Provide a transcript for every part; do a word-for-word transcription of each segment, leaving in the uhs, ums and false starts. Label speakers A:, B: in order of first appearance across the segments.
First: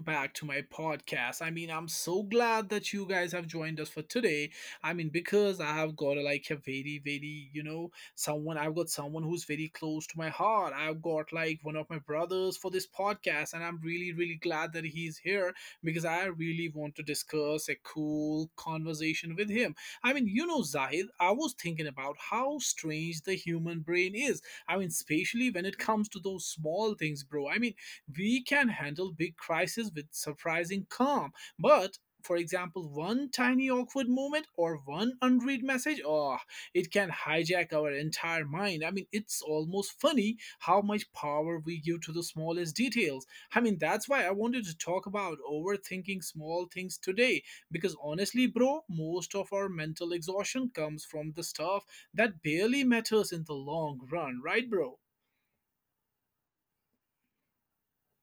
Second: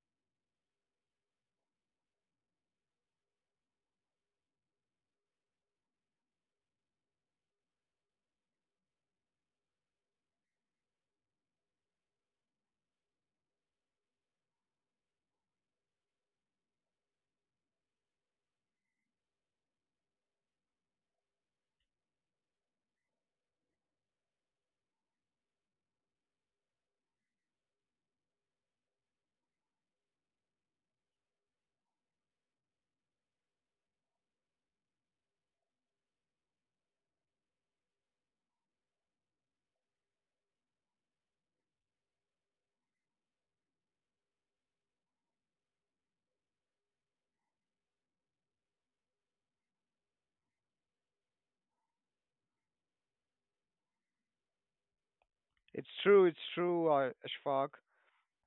A: back to my podcast. I mean, I'm so glad that you guys have joined us for today. I mean, because I have got like a very, very, you know, someone, I've got someone who's very close to my heart. I've got like one of my brothers for this podcast, and I'm really, really glad that he's here because I really want to discuss a cool conversation with him. I mean, you know, Zahid, I was thinking about how strange the human brain is. I mean, especially when it comes to those small things, bro. I mean, we can handle big crises with surprising calm, but for example, one tiny awkward moment or one unread message, oh, it can hijack our entire mind. I mean, it's almost funny how much power we give to the smallest details. I mean, that's why I wanted to talk about overthinking small things today because honestly, bro, most of our mental exhaustion comes from the stuff that barely matters in the long run, right, bro?
B: It's true, it's true, uh, Ashfaq.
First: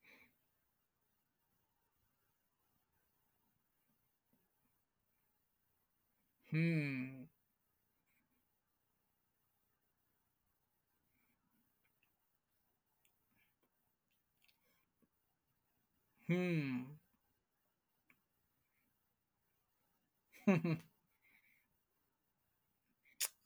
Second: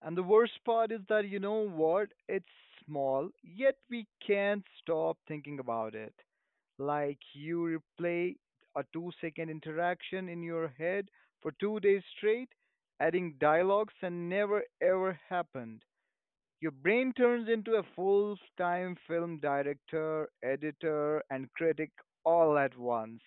B: And the worst part is that you know what? It's small, yet we can't stop thinking about it.
A: Hmm.
B: Like you replay a two second interaction in your head for two days straight, adding dialogues that never ever happened.
A: Hmm.
B: Your brain turns into a full time film director, editor, and critic all at once,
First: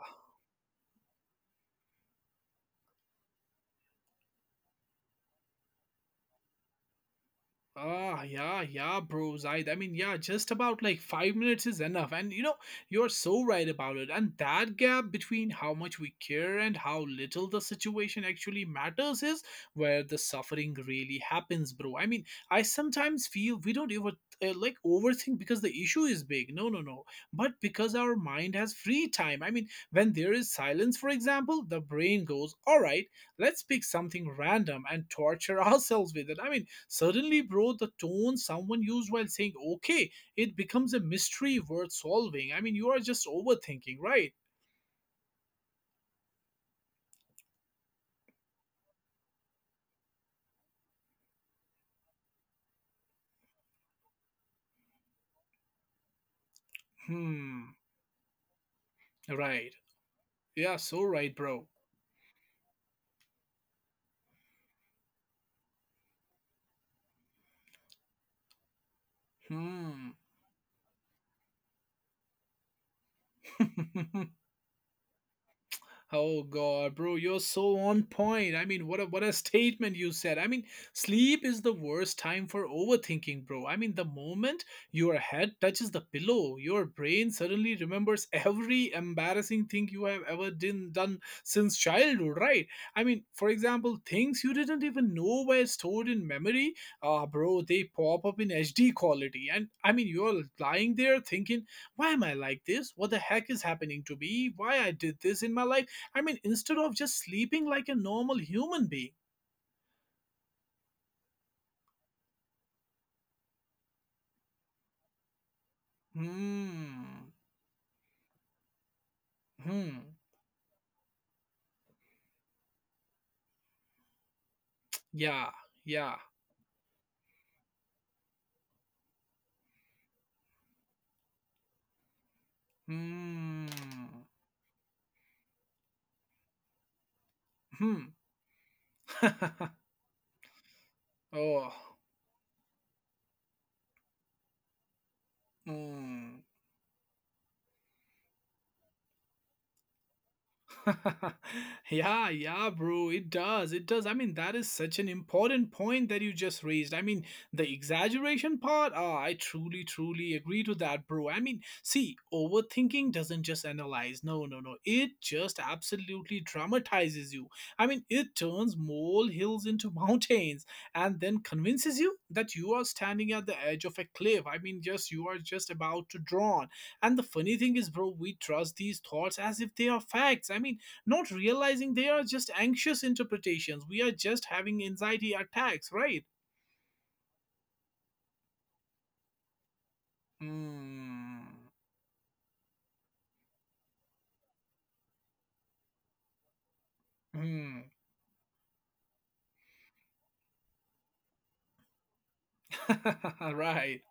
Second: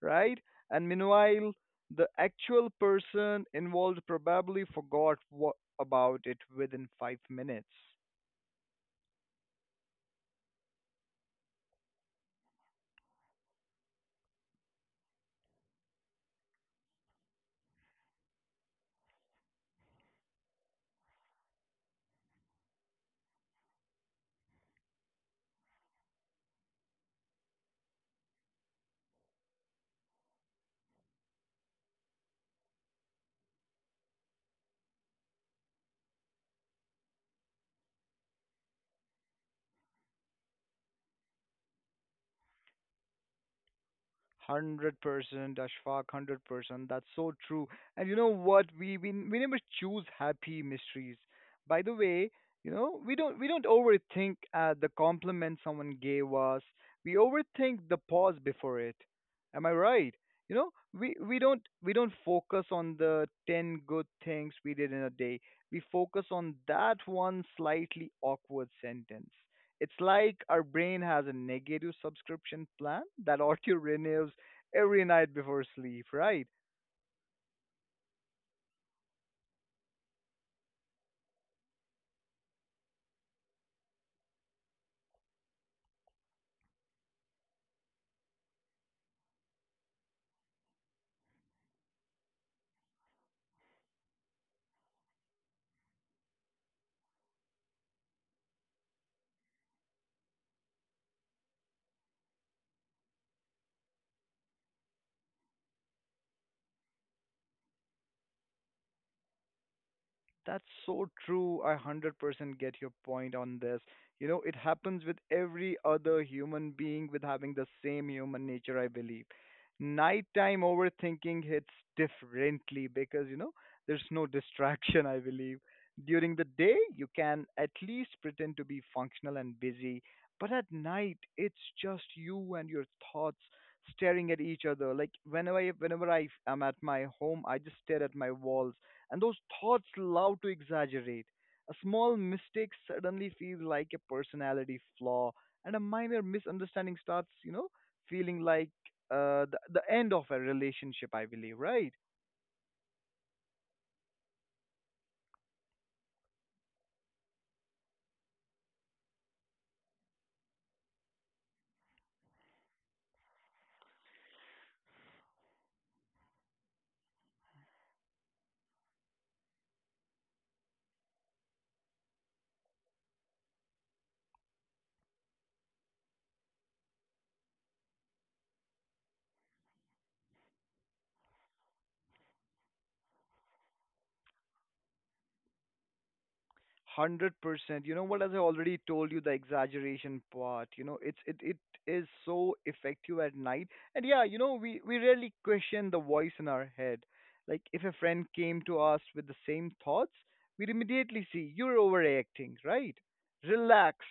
B: right? And meanwhile, the actual person involved probably forgot what about it within five minutes.
A: Ah, yeah, yeah, bro, Zaid. I mean, yeah, just about like five minutes is enough. And you know, you're so right about it. And that gap between how much we care and how little the situation actually matters is where the suffering really happens, bro. I mean, I sometimes feel we don't even uh, like overthink because the issue is big. No, no, no. But because our mind has free time. I mean, when there is silence, for example, the brain goes, all right, let's pick something random and torture ourselves with it. I mean, Suddenly, bro, the tone someone used while saying okay, it becomes a mystery worth solving. I mean, you are just overthinking, right?
B: Hundred percent, Ashfaq. Hundred percent. That's so true. And you know what? We we we never choose happy mysteries. By the way, you know we don't we don't overthink uh, the compliment someone gave us. We
A: Hmm.
B: overthink the pause before it. Am I
A: Right.
B: right? You know
A: Yeah, so
B: we
A: right,
B: we don't
A: bro.
B: we don't focus on the ten good things we did in a day. We focus on that one slightly awkward sentence. It's
A: Hmm.
B: like our brain has a negative subscription plan that auto renews every night before sleep,
A: Oh
B: right?
A: God, bro, you're so on point. I mean, what a what a statement you said. I mean, sleep is the worst time for overthinking, bro. I mean, the moment your head touches the pillow, your brain suddenly remembers every embarrassing thing you have ever done done since childhood, right? I mean, for example, things you didn't even know were stored in memory, ah, bro, they pop up in H D quality. And I mean, you're lying there thinking, why am I like this? What the heck is happening to me? Why I did this in my life? I mean, instead of just sleeping like a normal human being.
B: That's so true. I hundred percent get your point on this. You know, it happens with every other human being with
A: Hmm.
B: having the same human nature, I believe.
A: Hmm.
B: Nighttime overthinking hits differently because, you know, there's no distraction, I
A: Yeah,
B: believe.
A: yeah.
B: During the day, you can at least pretend to be functional and busy, but at night, it's just you and your thoughts
A: Hmm.
B: staring at each other. Like whenever I, whenever I am at my home, I just stare
A: Hmm.
B: at my walls and those thoughts love to exaggerate.
A: Oh.
B: A small mistake suddenly feels like a personality flaw, and a minor
A: Hmm.
B: misunderstanding starts, you know, feeling like uh, the, the end of a relationship, I believe, right?
A: Yeah, yeah, bro. It does. It does. I mean, that is such an important point that you just raised. I mean, the exaggeration part, ah, I truly, truly agree to that, bro. I mean, see, overthinking doesn't just analyze. No, no, no. It just absolutely dramatizes you. I mean, it turns mole hills into mountains and then convinces you that you are standing at the edge of a cliff. I mean, just you are just about to drown. And the funny thing is, bro, we trust these thoughts as if they are facts. I mean, not realizing they are just anxious interpretations. We are just having anxiety attacks, right?
B: hundred percent. You know what? As I already told you, the exaggeration part, you know, it's it
A: Hmm.
B: it is so effective at night. And yeah, you know, we we rarely question the voice in our head. Like if
A: Hmm.
B: a friend came to us with the same thoughts, we'd immediately see you're overreacting, right? Relax.
A: Right.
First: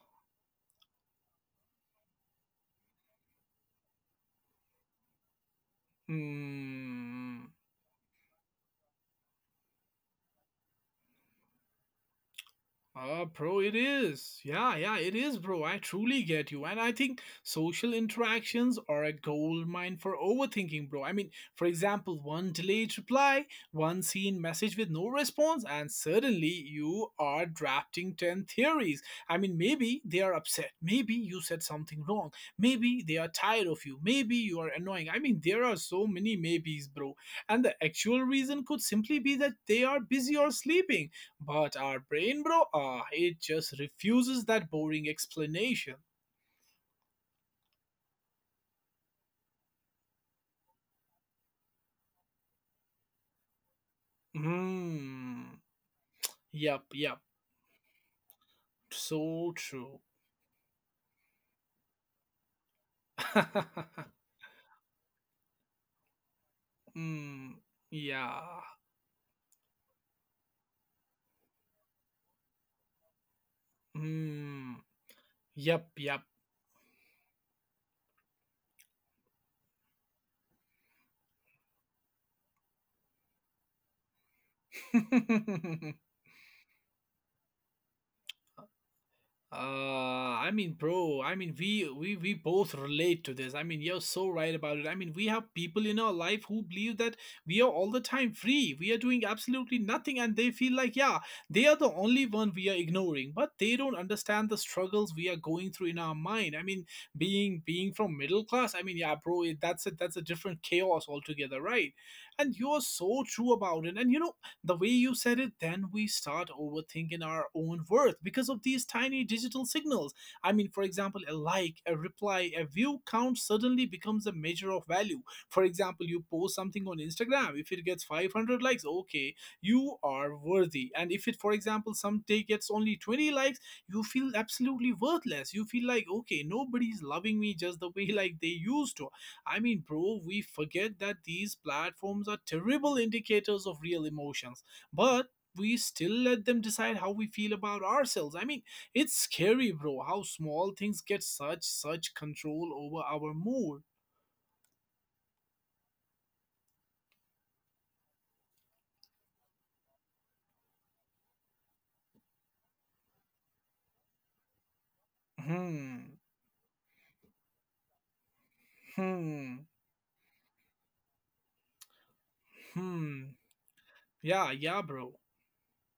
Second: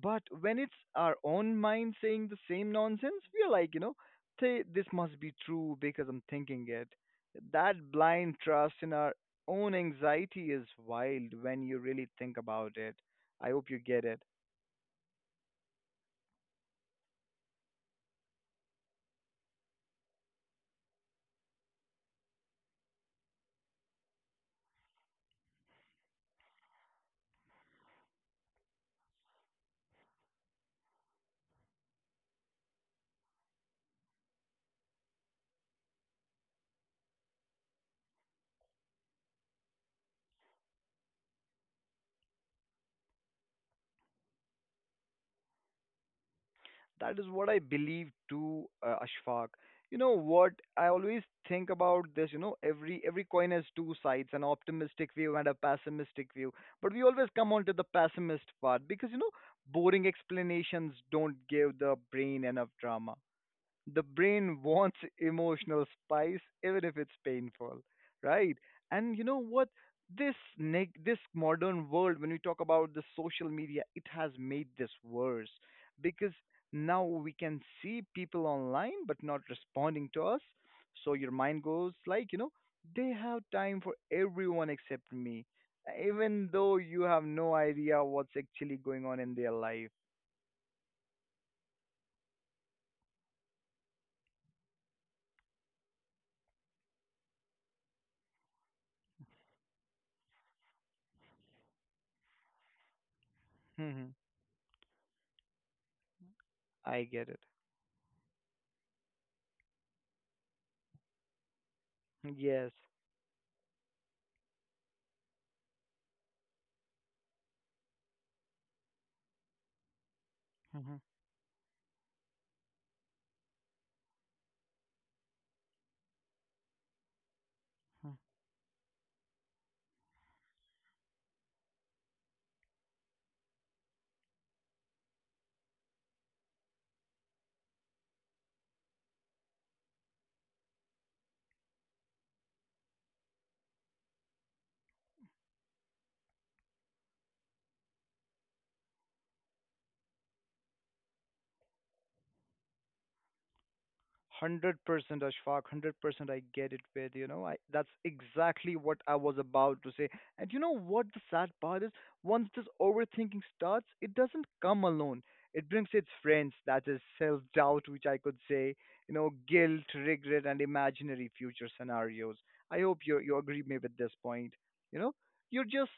B: But when it's our own mind saying the same nonsense, we're like, you know, say this must be true because I'm thinking it.
A: Hmm.
B: That blind trust in our own anxiety is wild when you really think about it.
A: Uh,
B: I
A: bro,
B: hope
A: it
B: you get it.
A: is. Yeah, yeah, it is, bro. I truly get you. And I think social interactions are a gold mine for overthinking, bro. I mean, for example, one delayed reply, one seen message with no response, and suddenly you are drafting ten theories. I mean, maybe they are upset. Maybe you said something wrong. Maybe they are tired of you. Maybe you are annoying. I mean, there are so many maybes, bro. And the actual reason could simply be that they are busy or sleeping, but our brain, bro, ah, it just refuses that boring explanation.
B: That is what I believe too, uh, Ashfaq. You know what? I always think about this. You know, every every coin has two sides, an optimistic view and a
A: Hmm.
B: pessimistic view.
A: Yup,
B: But we
A: yup.
B: always come on to the pessimist part because you know,
A: So true.
B: boring explanations don't give the brain enough drama. The brain wants emotional spice even if it's
A: Hmm.
B: painful, right?
A: Yeah.
B: And you know what, this neg- this modern world, when we talk about the social media, it has made
A: Hmm.
B: this worse
A: Yup, yup.
B: because now we can see people online but not responding to us. So your mind goes like, you know, they have time for everyone except me, even though you have no idea what's actually going on in their life.
A: Uh, I mean, bro, I mean, we, we we both relate to this. I mean, you're so right about it. I mean, we have people in our life who believe that we are all the time free. We are doing absolutely nothing, and they feel like, yeah, they are the only one we are ignoring. But they don't
B: Mhm.
A: understand the struggles we are going through in our mind. I mean,
B: I get it.
A: being being from middle class, I mean, yeah, bro, it, that's a that's a different chaos altogether, right? And
B: Yes.
A: you're so true about it. And you know, the way you said it, then we start overthinking our own worth because of these tiny digital signals. I mean, for example, a like, a reply, a view count suddenly becomes a measure of value. For example, you post something on Instagram, if it gets five hundred likes, okay, you are worthy. And if it, for example, some day gets only twenty likes, you feel absolutely worthless. You feel like, okay, nobody's loving me just the way like they used to. I mean, bro, we forget that these platforms are terrible indicators of real emotions, but we still let them decide how we feel about ourselves. I mean, it's scary, bro, how small things get such such control over our mood.
B: hundred percent Ashfaq, hundred percent I get it with, you know, I, that's exactly what I was about to say. And you know what the sad part is? Once this overthinking starts, it doesn't come alone. It brings its
A: Hmm.
B: friends, that is self doubt, which I could say, you know,
A: Hmm.
B: guilt, regret, and imaginary future scenarios. I hope you,
A: Hmm.
B: you agree with me with this
A: Yeah,
B: point.
A: yeah,
B: You know,
A: bro.
B: you're just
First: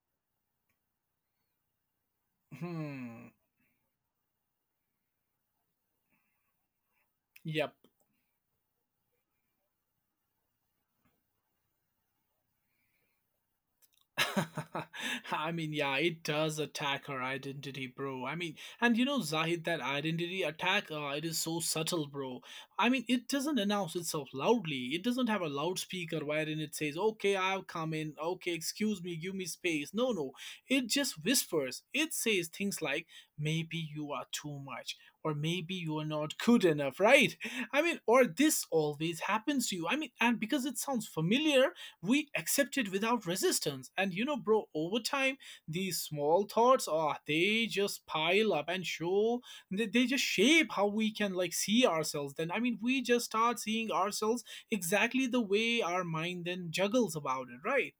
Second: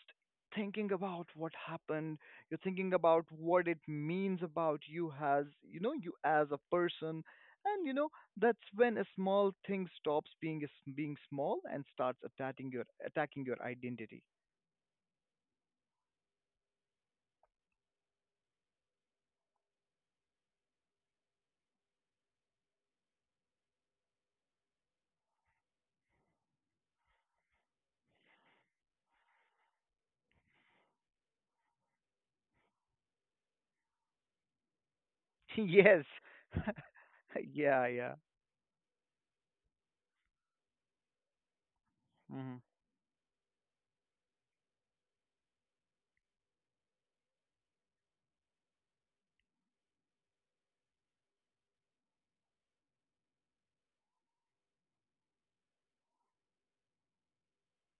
B: thinking about what happened, you're thinking about
A: Hmm.
B: what it means about you as, you know, you as a person.
A: Yep.
B: And you know that's when a small thing stops being s- being small and starts attacking your attacking your identity.
A: I mean, yeah, it does attack her identity, bro. I mean, and you know, Zahid, that identity attack, uh, it is so subtle, bro. I mean, it doesn't announce itself loudly. It doesn't have a loudspeaker wherein it says, okay, I've come in. Okay, excuse me, give me space. No, no. It just whispers. It says things like, maybe you are too much, or maybe you
B: Yes.
A: are not good enough, right?
B: Yeah,
A: I mean,
B: yeah.
A: or this always happens to you. I mean, and because it sounds familiar, we
B: Mhm.
A: accept it without resistance. And you know bro, over time these small thoughts are they just pile up and show they, they just shape how we can like see ourselves then. I mean we just start seeing ourselves exactly the way our mind then juggles about it, right?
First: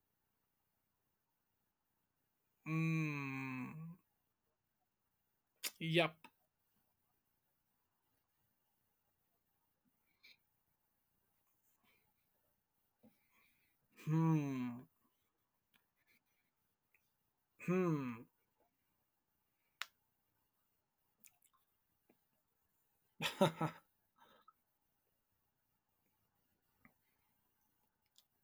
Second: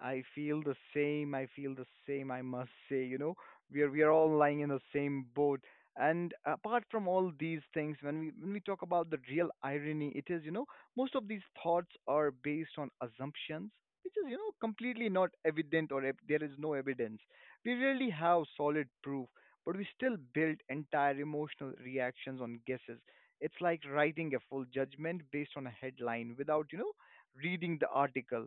B: I feel the same. I feel the same. I must say, you know, we are
A: Mm,
B: we are all lying in the same boat.
A: yep.
B: And apart from all these things, when we when we talk about the real irony, it is, you know, most of these thoughts are based on assumptions, which is, you know,
A: Hmm.
B: completely not evident or ev- there is no evidence. We really
A: Hmm.
B: have solid proof, but we still build entire emotional reactions on guesses. It's like writing a full judgment based on a headline without, you know, reading the article.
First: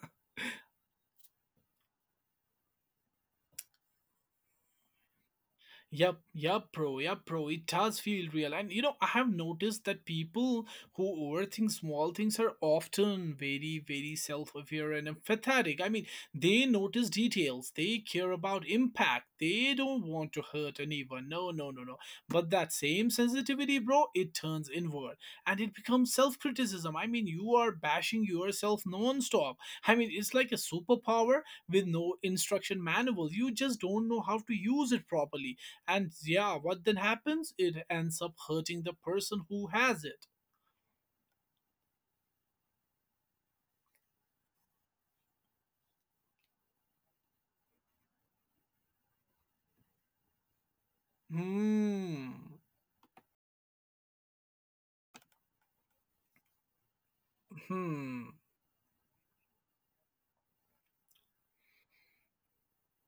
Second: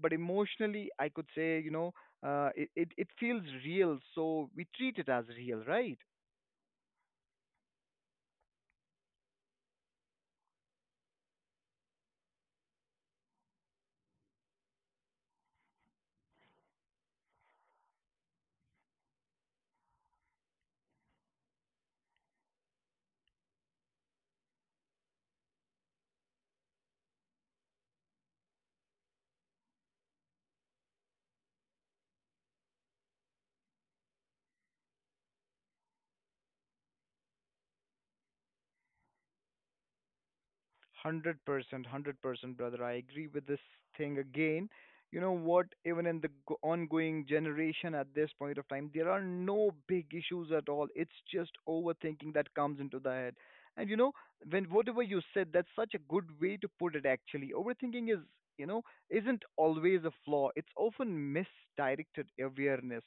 B: But emotionally, I could say, you know, uh, it, it it feels real, so we treat it as real, right?
A: Yep, yep, bro, yep, bro. It does feel real. And you know, I have noticed that people who overthink small things are often very, very self aware and empathetic. I mean, they notice details, they care about impact, they don't want to hurt anyone. No, no, no, no. But that same sensitivity, bro, it turns inward and it becomes self criticism. I mean, you are bashing yourself non stop. I mean, it's like a superpower with no instruction manual. You just don't know how to use it properly, and yeah, what then happens? It ends up hurting the person who has it.
B: hundred percent, hundred percent, brother. I agree with this thing again. You know what? Even in the go- ongoing generation at this point of time, there are no big issues at all. It's just
A: Hmm.
B: overthinking that comes into the head. And you know, when whatever you said, that's such a good way to put it actually. Overthinking is,
A: Hmm.
B: you know, isn't always a flaw, it's often misdirected awareness.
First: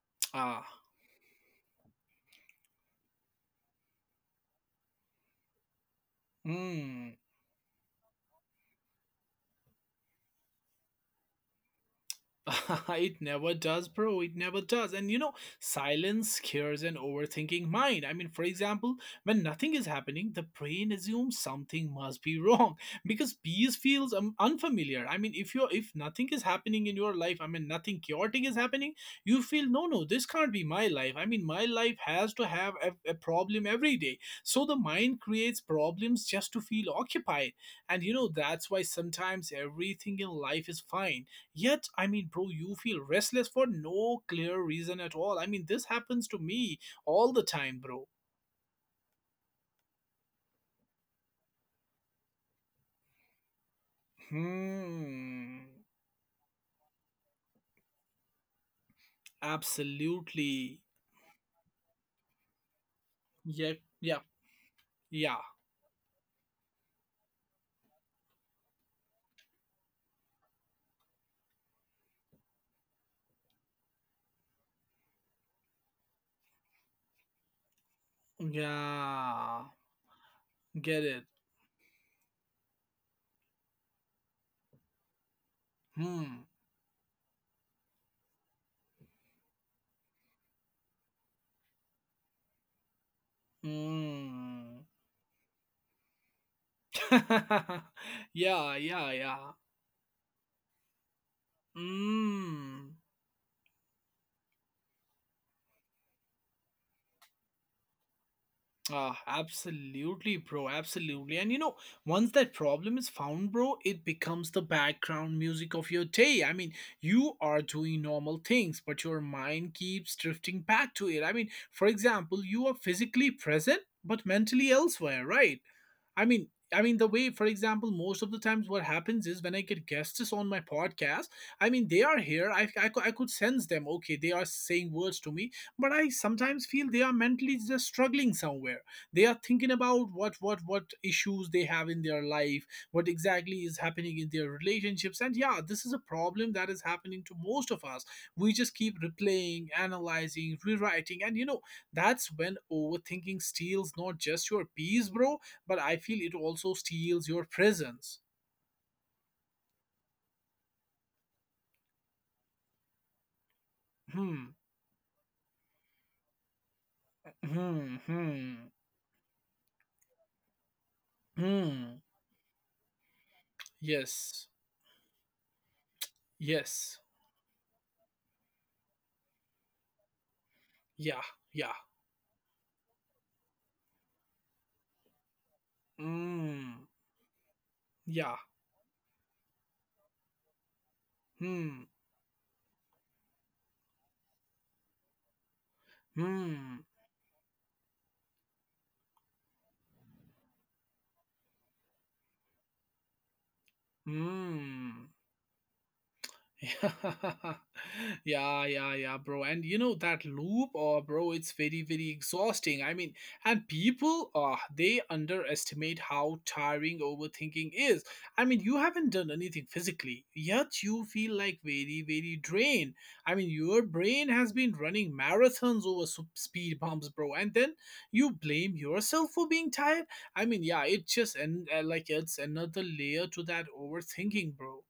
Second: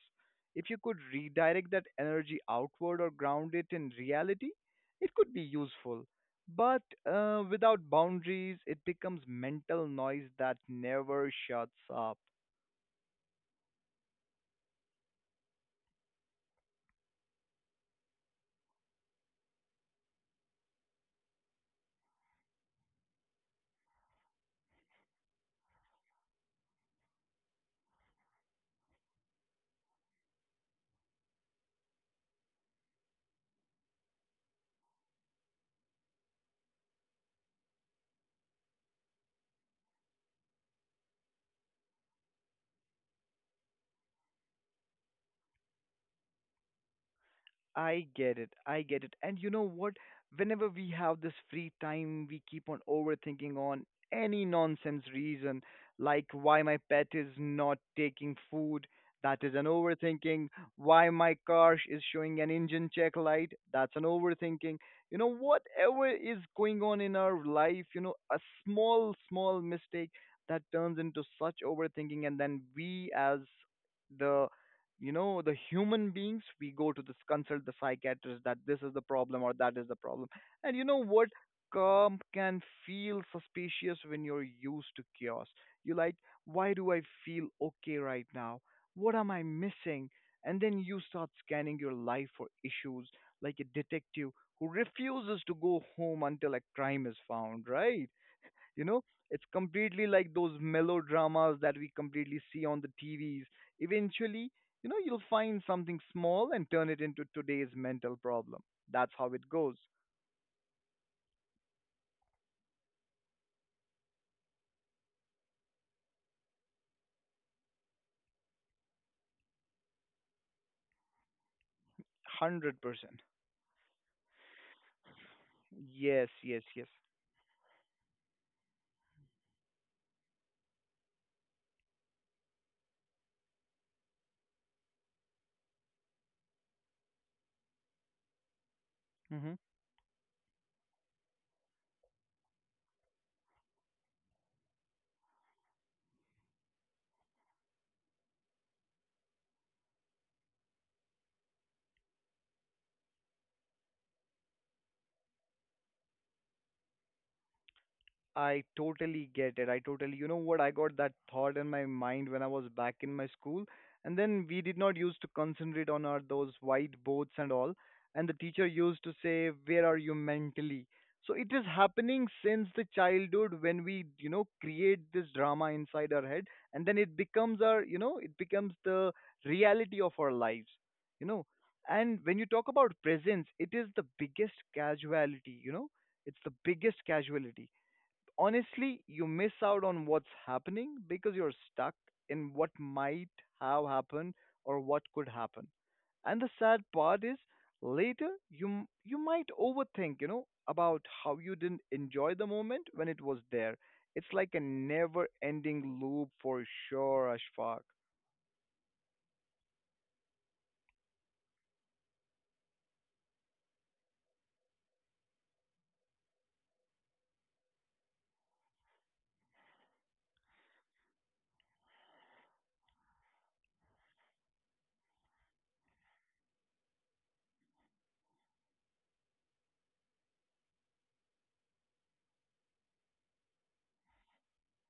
B: If you
A: Ah.
B: could redirect that energy outward or ground it in reality, it could be useful. But
A: Hmm.
B: uh, without boundaries, it becomes mental noise that never shuts up.
A: It never does, bro. It never does. And you know, silence scares an overthinking mind. I mean, for example, when nothing is happening, the brain assumes something must be wrong because peace feels um, unfamiliar. I mean, if you're if nothing is happening in your life, I mean, nothing chaotic is happening, you feel no, no, this can't be my life. I mean, my life has to have a, a problem every day. So the mind creates problems just to feel occupied. And you know, that's why sometimes everything in life is fine. Yet, I mean, bro, you feel restless for no clear reason at all. I mean, this happens to me all the time, bro.
B: I get it. I get it. And you know what? Whenever we have this free time, we keep on overthinking on any nonsense
A: Hmm.
B: reason, like why my pet is not taking food. That is an overthinking.
A: Absolutely.
B: Why my car sh- is showing an engine check light.
A: Yep.
B: That's an
A: Yep.
B: overthinking. You
A: Yeah.
B: know, whatever is going on in our life, you know, a small, small mistake that turns into such overthinking, and then we as the, you know, the human beings we go to this consult the psychiatrist that this is the problem or
A: Yeah.
B: that is the problem. And you
A: Get
B: know
A: it.
B: what, calm can feel suspicious when you're used to chaos. You like,
A: Hmm.
B: why do I feel okay right now? What am I missing? And then you start scanning your life for issues, like a detective who
A: Hmm.
B: refuses to go home until a crime is found, right?
A: Yeah.
B: You know,
A: Yeah.
B: it's
A: Yeah.
B: completely like those melodramas that we completely see on the
A: Hmm.
B: T Vs. Eventually, you know, you'll find something small and turn it into today's mental problem. That's
A: Ah,
B: how it goes.
A: absolutely, bro. Absolutely. And you know, once that problem is found, bro, it becomes the background music of your day. I mean, you are doing normal things, but your mind keeps drifting back to it. I mean, for example, you are
B: hundred percent.
A: physically present, but mentally elsewhere, right? I
B: Yes,
A: mean,
B: yes,
A: I
B: yes.
A: mean the way, for example, most of the times what happens is when I get guests on my podcast, I mean they are here. I, I, cou- I could sense them. Okay, they are saying words to me, but I sometimes feel they are mentally just struggling somewhere. They are
B: Mm-hmm.
A: thinking about what what what issues they have in their life, what exactly is happening in their relationships, and yeah, this is a problem that is happening to most of us. We just keep replaying, analyzing, rewriting, and you know that's when overthinking steals not just your peace, bro, but I feel it also steals your presence.
B: I totally get it. I totally, you know what? I got that thought in my mind when I was back in my school, and then
A: Hmm,
B: we did not used to concentrate on our those whiteboards and all,
A: hmm,
B: and the
A: hmm,
B: teacher used to say, "Where are you mentally?" So it is
A: hmm.
B: happening since the childhood when we, you know,
A: Yes,
B: create this drama inside our head, and
A: yes,
B: then it becomes our, you know, it becomes the reality of our lives,
A: yeah,
B: you know.
A: yeah.
B: And when you talk about presence, it is the biggest casualty, you know, it's the
A: Hmm,
B: biggest casualty
A: yeah,
B: honestly. You miss out on what's happening because you're
A: hmm,
B: stuck in what might have happened or what could happen. And the sad
A: hmm,
B: part is later you m- you might overthink, you know, about how you didn't enjoy the moment when it was there. It's like a
A: hmm.
B: never-ending loop for sure, Ashfaq.
A: Yeah, yeah, yeah, bro. And you know that loop, or bro, it's very, very exhausting. I mean, and people, uh, they underestimate how tiring overthinking is. I mean, you haven't done anything physically, yet you feel like very, very drained. I mean, your brain has been running marathons over sup- speed bumps, bro, and then you blame yourself for being tired. I mean, yeah, it just and uh, like it's another layer to that overthinking, bro.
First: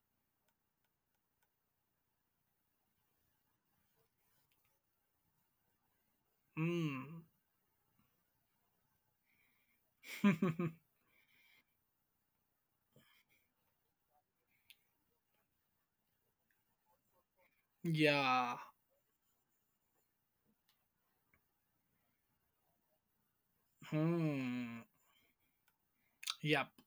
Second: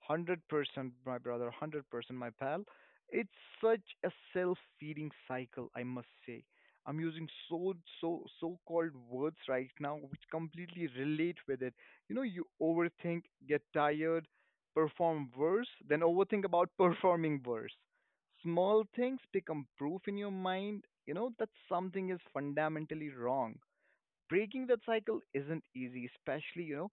B: hundred percent, my brother, hundred percent, my pal. It's such a self-feeding cycle, I must say. I'm
A: Hmm.
B: using so so so-called words right now which completely relate with it. You know, you overthink, get tired, perform worse, then overthink about performing worse.
A: Yeah.
B: Small things become proof in your mind, you know, that something is fundamentally wrong. Breaking that
A: Hmm.
B: cycle isn't easy, especially,
A: Yeah.
B: you know,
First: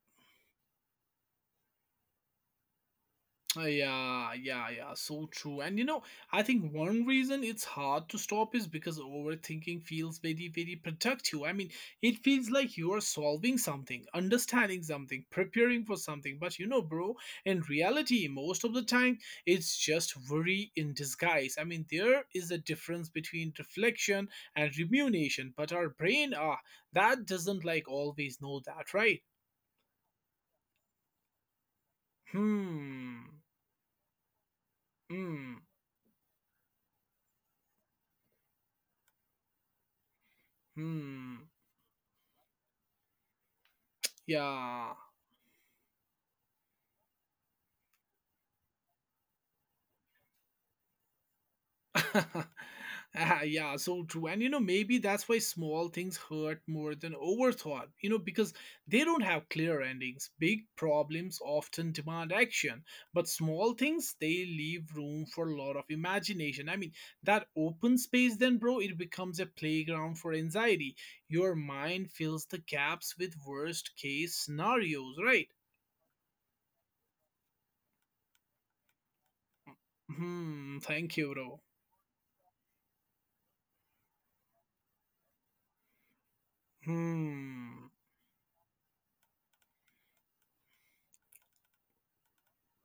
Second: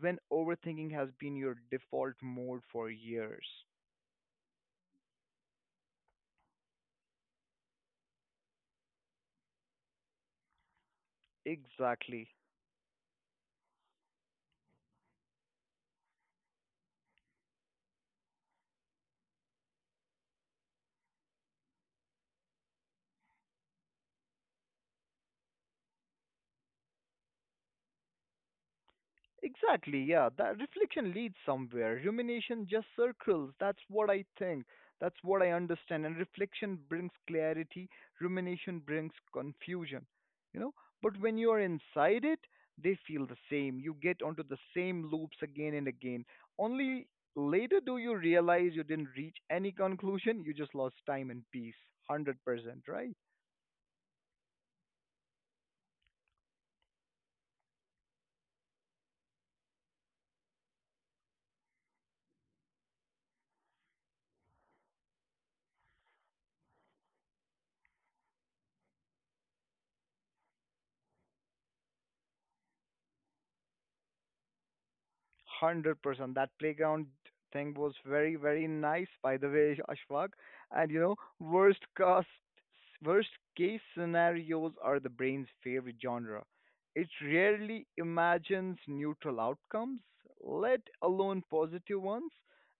B: when overthinking has been your default mode for years.
A: Yeah. Yeah. Yeah. So true. And you know, I think one reason it's hard to stop is because overthinking feels very, very productive. I mean, it
B: Exactly.
A: feels like you are solving something, understanding something, preparing for something. But you know, bro, in reality, most of the time, it's just worry in disguise. I mean, there is a difference between reflection and rumination, but our brain, ah, that doesn't like always know that, right?
B: Exactly, yeah. That reflection leads somewhere. Rumination just
A: Hmm.
B: circles. That's what I think. That's what I
A: Mm,
B: understand. And reflection brings clarity, rumination brings confusion. You know, but when
A: hmm.
B: you are inside it, they feel the same. You get onto the
A: Yeah.
B: same loops again and again. Only later do you realize you didn't reach any conclusion. You just lost time and peace. hundred percent, right?
A: Ah, yeah, so true. And you know, maybe that's why small things hurt more than overthought, you know, because they don't have clear endings. Big problems often demand action, but small things, they leave room for a lot of imagination. I mean, that open space, then, bro, it becomes a playground for anxiety. Your mind fills the gaps with worst case scenarios, right?
B: Hundred percent. That playground thing was very, very nice, by the way, Ashfaq.
A: Hmm,
B: And you
A: thank
B: know,
A: you, bro.
B: worst cost, worst case scenarios are the brain's favorite genre. It
A: Hmm.
B: rarely imagines neutral outcomes, let alone positive ones.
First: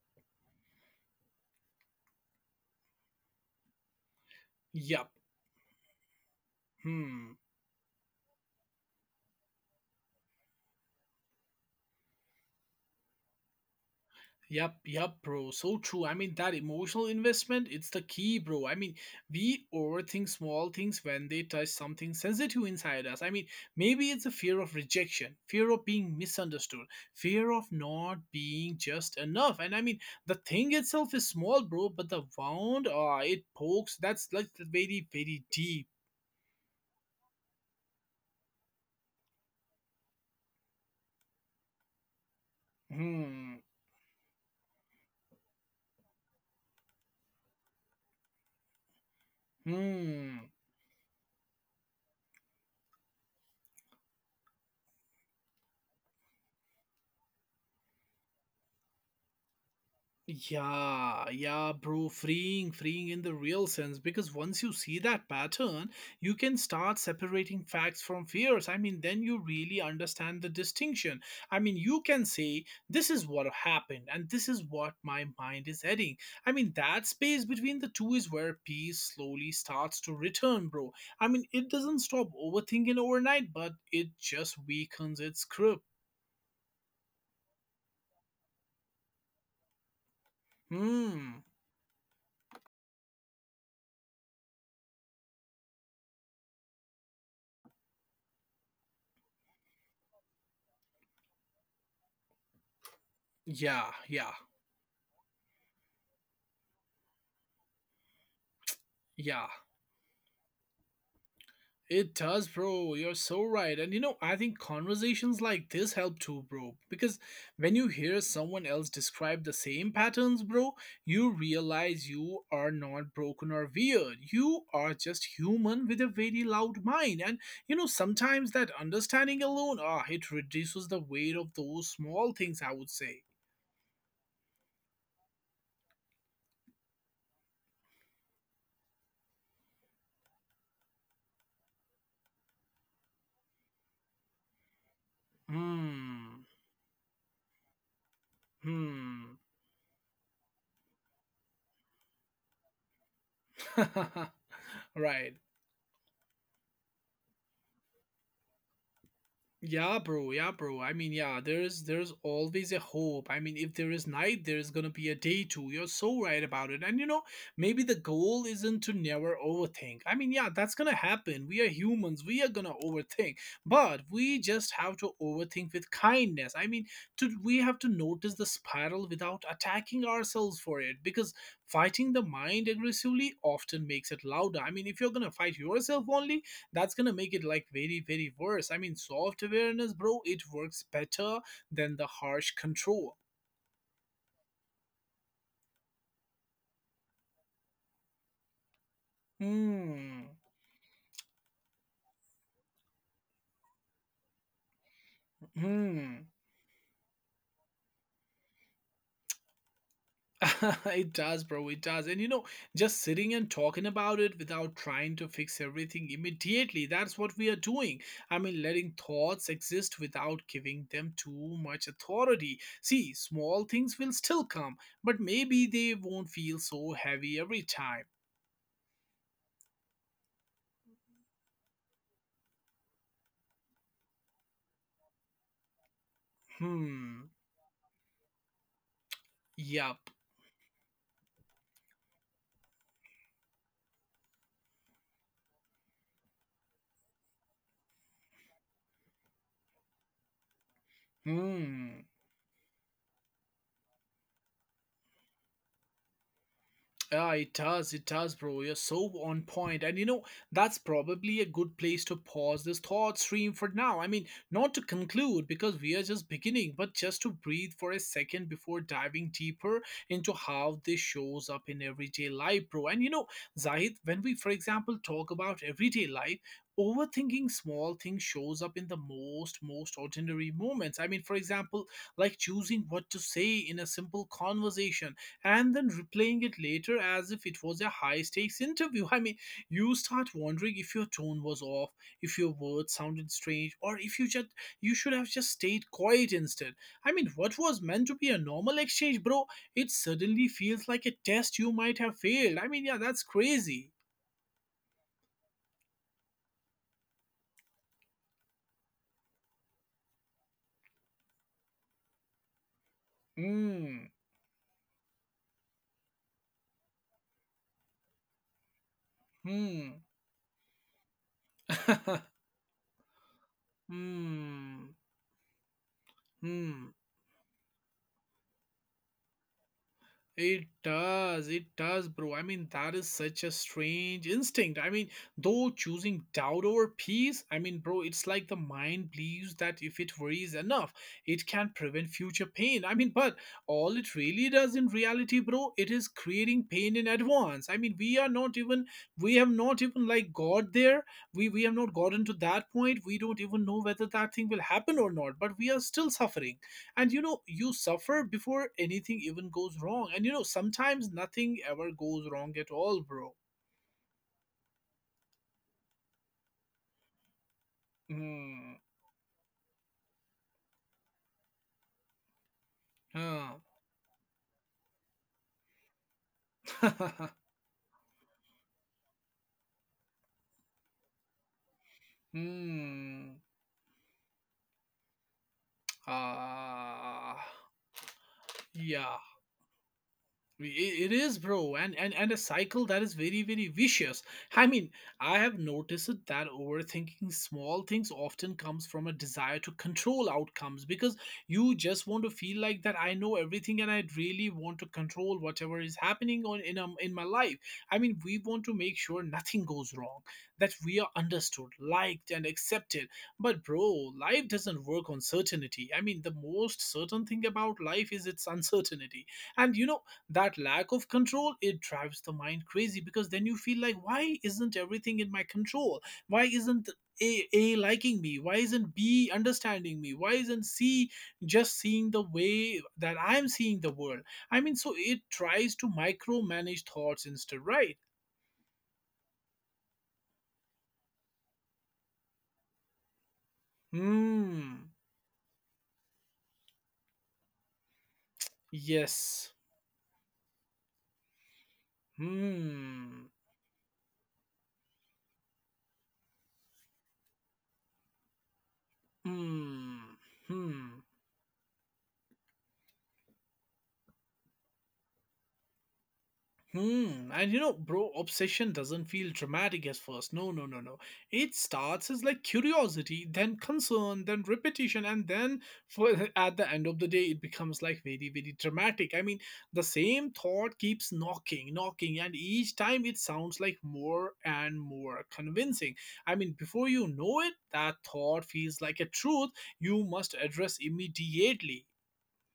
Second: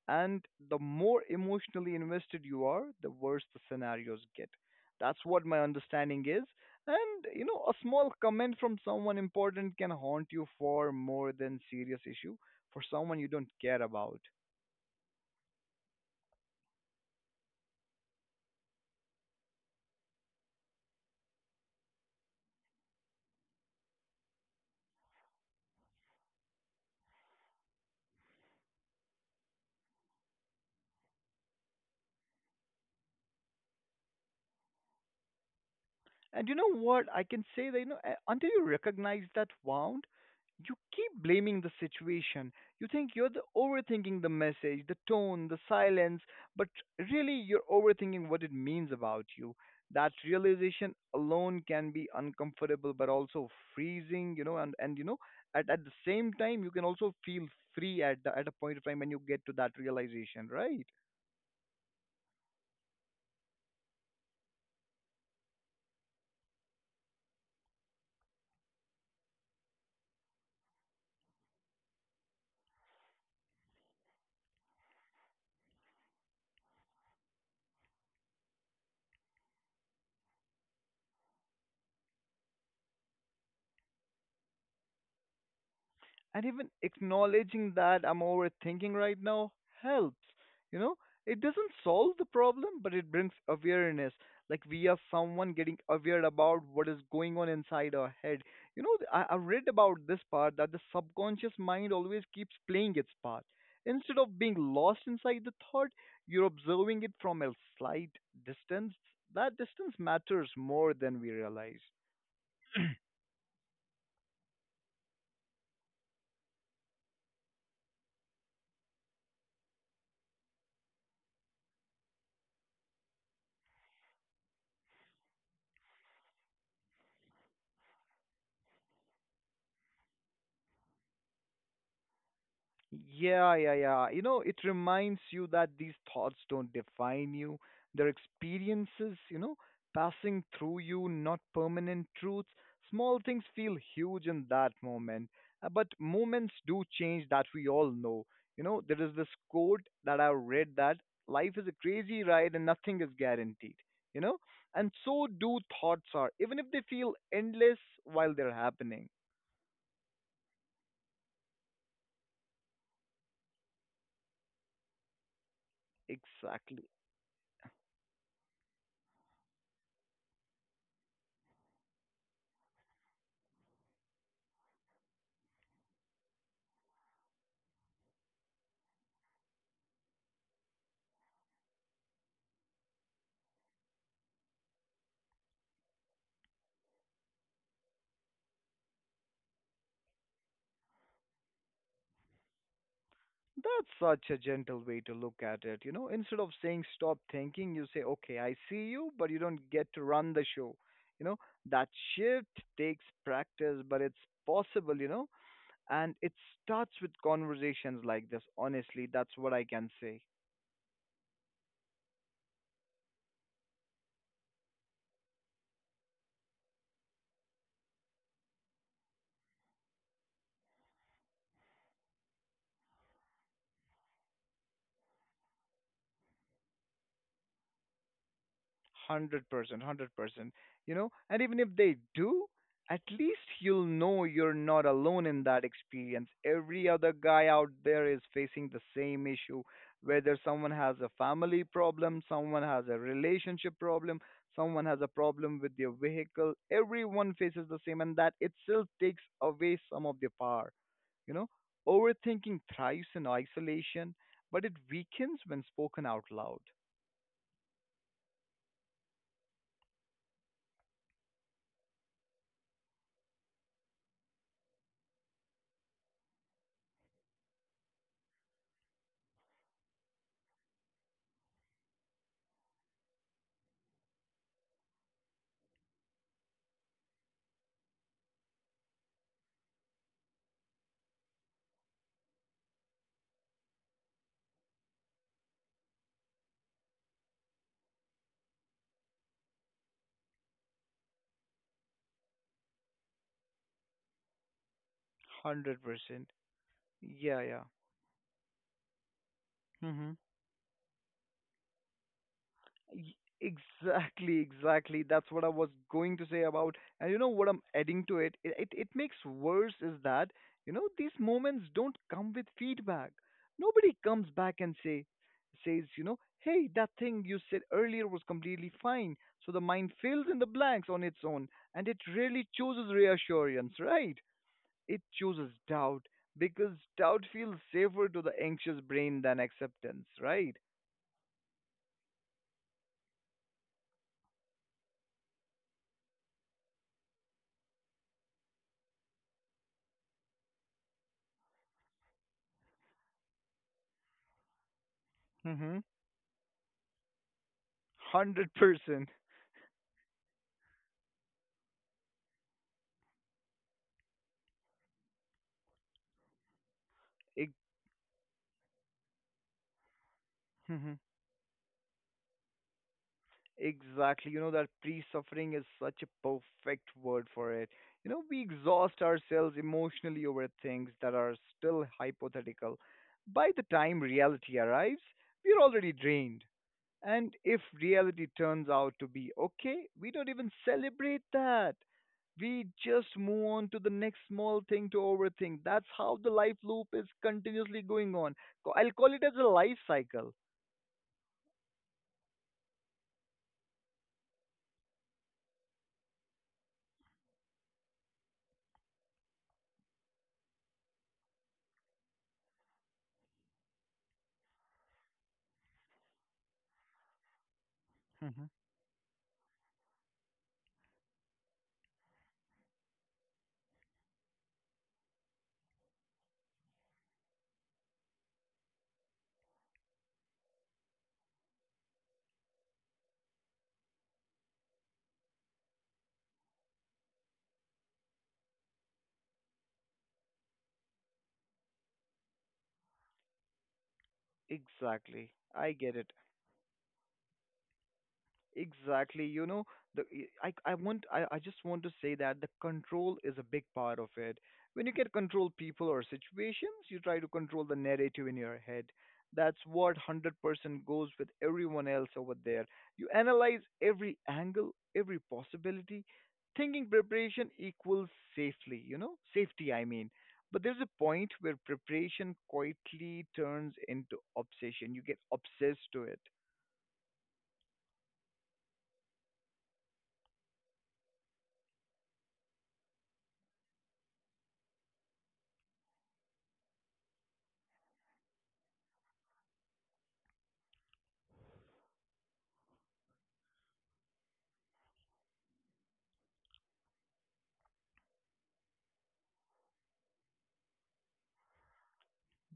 B: And the more emotionally invested you are, the worse the scenarios get.
A: Yep.
B: That's what my understanding is. And
A: Hmm.
B: you know, a small comment from someone important can haunt you far more than serious issues for someone you don't care about.
A: Yep, yep, bro. So true. I mean, that emotional investment, it's the key, bro. I mean, we overthink small things when they touch something sensitive inside us. I mean, maybe it's a fear of rejection, fear of being misunderstood, fear of not being just enough. And I mean, the thing itself is small, bro, but the wound uh, it pokes, that's like very, very deep.
B: And you know what? I can say that you know uh, until you recognize that wound, you keep blaming the situation. You think you're the
A: Hmm.
B: overthinking the message, the tone, the silence, but really you're overthinking what it means about you. That
A: Hmm.
B: realization alone can be uncomfortable, but also freezing. You know, and and you know, at at the same time, you can also feel free at the, at a point of time when you get to that realization, right?
A: Yeah, yeah, bro. Freeing, freeing in the real sense. Because once you see that pattern, you can start separating facts from fears. I mean, then you really understand the distinction. I mean, you can say, this is what happened, and this is what my mind is heading. I mean, that space between the two is where peace slowly starts to return, bro. I mean, it doesn't stop overthinking overnight, but it just weakens its grip.
B: And even acknowledging that I'm overthinking right now helps. You know, it
A: Hmm.
B: doesn't solve the problem, but it brings awareness. Like we are someone getting aware about what is going on inside our head. You know, th- I, I read about this part that the subconscious mind always keeps playing its part.
A: Yeah,
B: Instead
A: yeah,
B: of being lost inside the thought, you're observing it from a slight distance.
A: yeah.
B: That distance matters more than we realize.
A: It does, bro. You're so right. And you know, I think conversations like this help too, bro. Because when you hear someone else describe the same patterns, bro, you realize you are not broken or weird. You are just human with a very loud mind. And you know, sometimes that understanding alone, ah, it reduces the weight of those small things, I would say.
B: Yeah, yeah, yeah. You know, it reminds you that these thoughts don't define you. They're experiences, you know, passing through you, not permanent truths. Small things feel huge in that moment. Uh, But
A: Hmm.
B: moments do change that we all know. You know, there is this
A: Hmm.
B: quote that I read that life is a crazy ride and nothing is guaranteed. You know, and so
A: Right.
B: do thoughts are, even if they feel endless while they're happening.
A: Yeah, bro. Yeah, bro. I mean, yeah, there's there's always a hope. I mean, if there is night, there is gonna be a day too. You're so right about it.
B: Exactly.
A: And you know, maybe the goal isn't to never overthink. I mean, yeah, that's gonna happen. We are humans. We are gonna overthink, but we just have to overthink with kindness. I mean, to we have to notice the spiral without attacking ourselves for it because fighting the mind aggressively often makes it louder. I mean, if you're gonna fight yourself only, that's gonna make it like very, very worse. I mean, soft awareness, bro, it works better than the harsh control.
B: That's such a gentle way to look at it. You know, instead of saying stop thinking, you say, okay, I see you, but you don't get to
A: Hmm.
B: run the show. You know, that shift takes practice, but it's possible, you know, and
A: Hmm.
B: it starts with conversations like this. Honestly, that's what I can say.
A: It does, bro. It does. And you know, just sitting and talking about it without trying to fix everything immediately, that's what we are doing. I mean, letting thoughts exist without giving them too much authority. See, small things will still come, but maybe they won't feel so heavy every time.
B: Hundred percent, hundred percent. You know, and even if they do, at least you'll know you're not alone in that experience. Every other
A: Hmm.
B: guy out there is facing the same issue,
A: Yup.
B: whether someone has a family problem, someone has a relationship problem, someone has a problem with their vehicle. Everyone faces the same, and that itself takes away some of their power. You know,
A: Hmm.
B: overthinking thrives in isolation, but it weakens when spoken out loud.
A: Yeah, it does. It does, bro. You're so on point. And you know, that's probably a good place to pause this thought stream for now. I mean, not to conclude because we are just beginning, but just to breathe for a second before diving deeper into how this shows up in everyday life, bro. And you know, Zahid, when we, for example, talk about everyday life, overthinking small things shows up in the most most ordinary moments. I mean, for example, like choosing what to say in a simple conversation, and then replaying it later as if it was a high stakes interview. I mean, you start wondering if your tone was off, if your words sounded strange, or if you just you should have just
B: Hundred
A: stayed
B: percent.
A: quiet instead. I mean,
B: Yeah,
A: what
B: yeah.
A: was meant to be a normal exchange, bro, it
B: Mm-hmm.
A: suddenly feels like a test you might have failed. I mean, yeah,
B: Y-
A: that's crazy.
B: exactly, exactly. That's what I was going to say about. And you know what I'm adding to it? It it, it makes worse is that, you know, these moments don't come with feedback. Nobody
A: Hmm.
B: comes back and say says, you know, hey, that thing you said earlier was completely fine. So the mind
A: Hmm.
B: fills in the blanks on its own and it really chooses reassurance, right?
A: Hmm.
B: It chooses doubt because
A: Hmm.
B: doubt feels safer to the anxious brain than acceptance, right?
A: It does, it does, bro. I mean, that is such a strange instinct. I mean, though choosing doubt over peace, I mean, bro, it's like the mind believes that if it worries enough, it can prevent future pain. I mean, but all it really does in reality, bro, it is creating pain in advance. I mean, we are
B: Hundred
A: not even,
B: percent.
A: we have not even like got there. We we have not gotten to that point. We don't even know whether that thing will happen or not, but we are still suffering. And you know,
B: Ex-
A: you suffer before anything even goes wrong. And you know, sometimes nothing ever goes wrong at all, bro.
B: exactly. You know that pre-suffering is such a perfect word for it. You know, we
A: Hmm.
B: exhaust ourselves emotionally over things that are still hypothetical. By
A: Huh.
B: the time reality arrives, we're already drained. And if reality turns out to be okay, we don't even celebrate that. We just
A: Hmm.
B: move on to the next small thing to overthink. That's how the life loop is
A: Ah.
B: continuously going on. Co- I'll call
A: Yeah.
B: it as a life cycle.
A: It it is, bro, and, and and a cycle that is very, very vicious. I mean, I have noticed it that overthinking small things often comes from a desire to control outcomes because you just want to feel like that I know everything and I really want to control whatever is happening on in um, in my life. I mean, we want to make sure nothing goes wrong, that we are understood, liked, and accepted. But bro, life doesn't work on certainty. I mean, the most certain thing about life is its uncertainty. And you know, that lack of control, it drives the mind crazy because then you feel like, why isn't everything in my control? Why isn't a, a liking me? Why isn't B understanding me? Why isn't C just seeing the way that I'm seeing the world? I mean, so it
B: Exactly. I
A: tries to
B: get it.
A: micromanage thoughts instead, right?
B: Exactly. You know, the I I want I, I just want to say that the control is a big part of it. When you
A: Hmm.
B: can control people or situations, you try to control the narrative in your head.
A: Yes.
B: That's what one hundred percent goes with everyone else over there. You
A: Hmm.
B: analyze every angle, every possibility. Thinking preparation equals safely, you know, safety, I mean.
A: Hmm.
B: But there's a
A: Hmm.
B: point where preparation quietly turns into obsession. You get obsessed to it.
A: Hmm. And you know, bro, obsession doesn't feel dramatic at first. No, no, no, no. It starts as like curiosity, then concern, then repetition, and then for at the end of the day, it becomes like very, very dramatic. I mean, the same thought keeps knocking, knocking, and each time it sounds like more and more convincing. I mean, before you know it, that thought feels like a truth you must address immediately.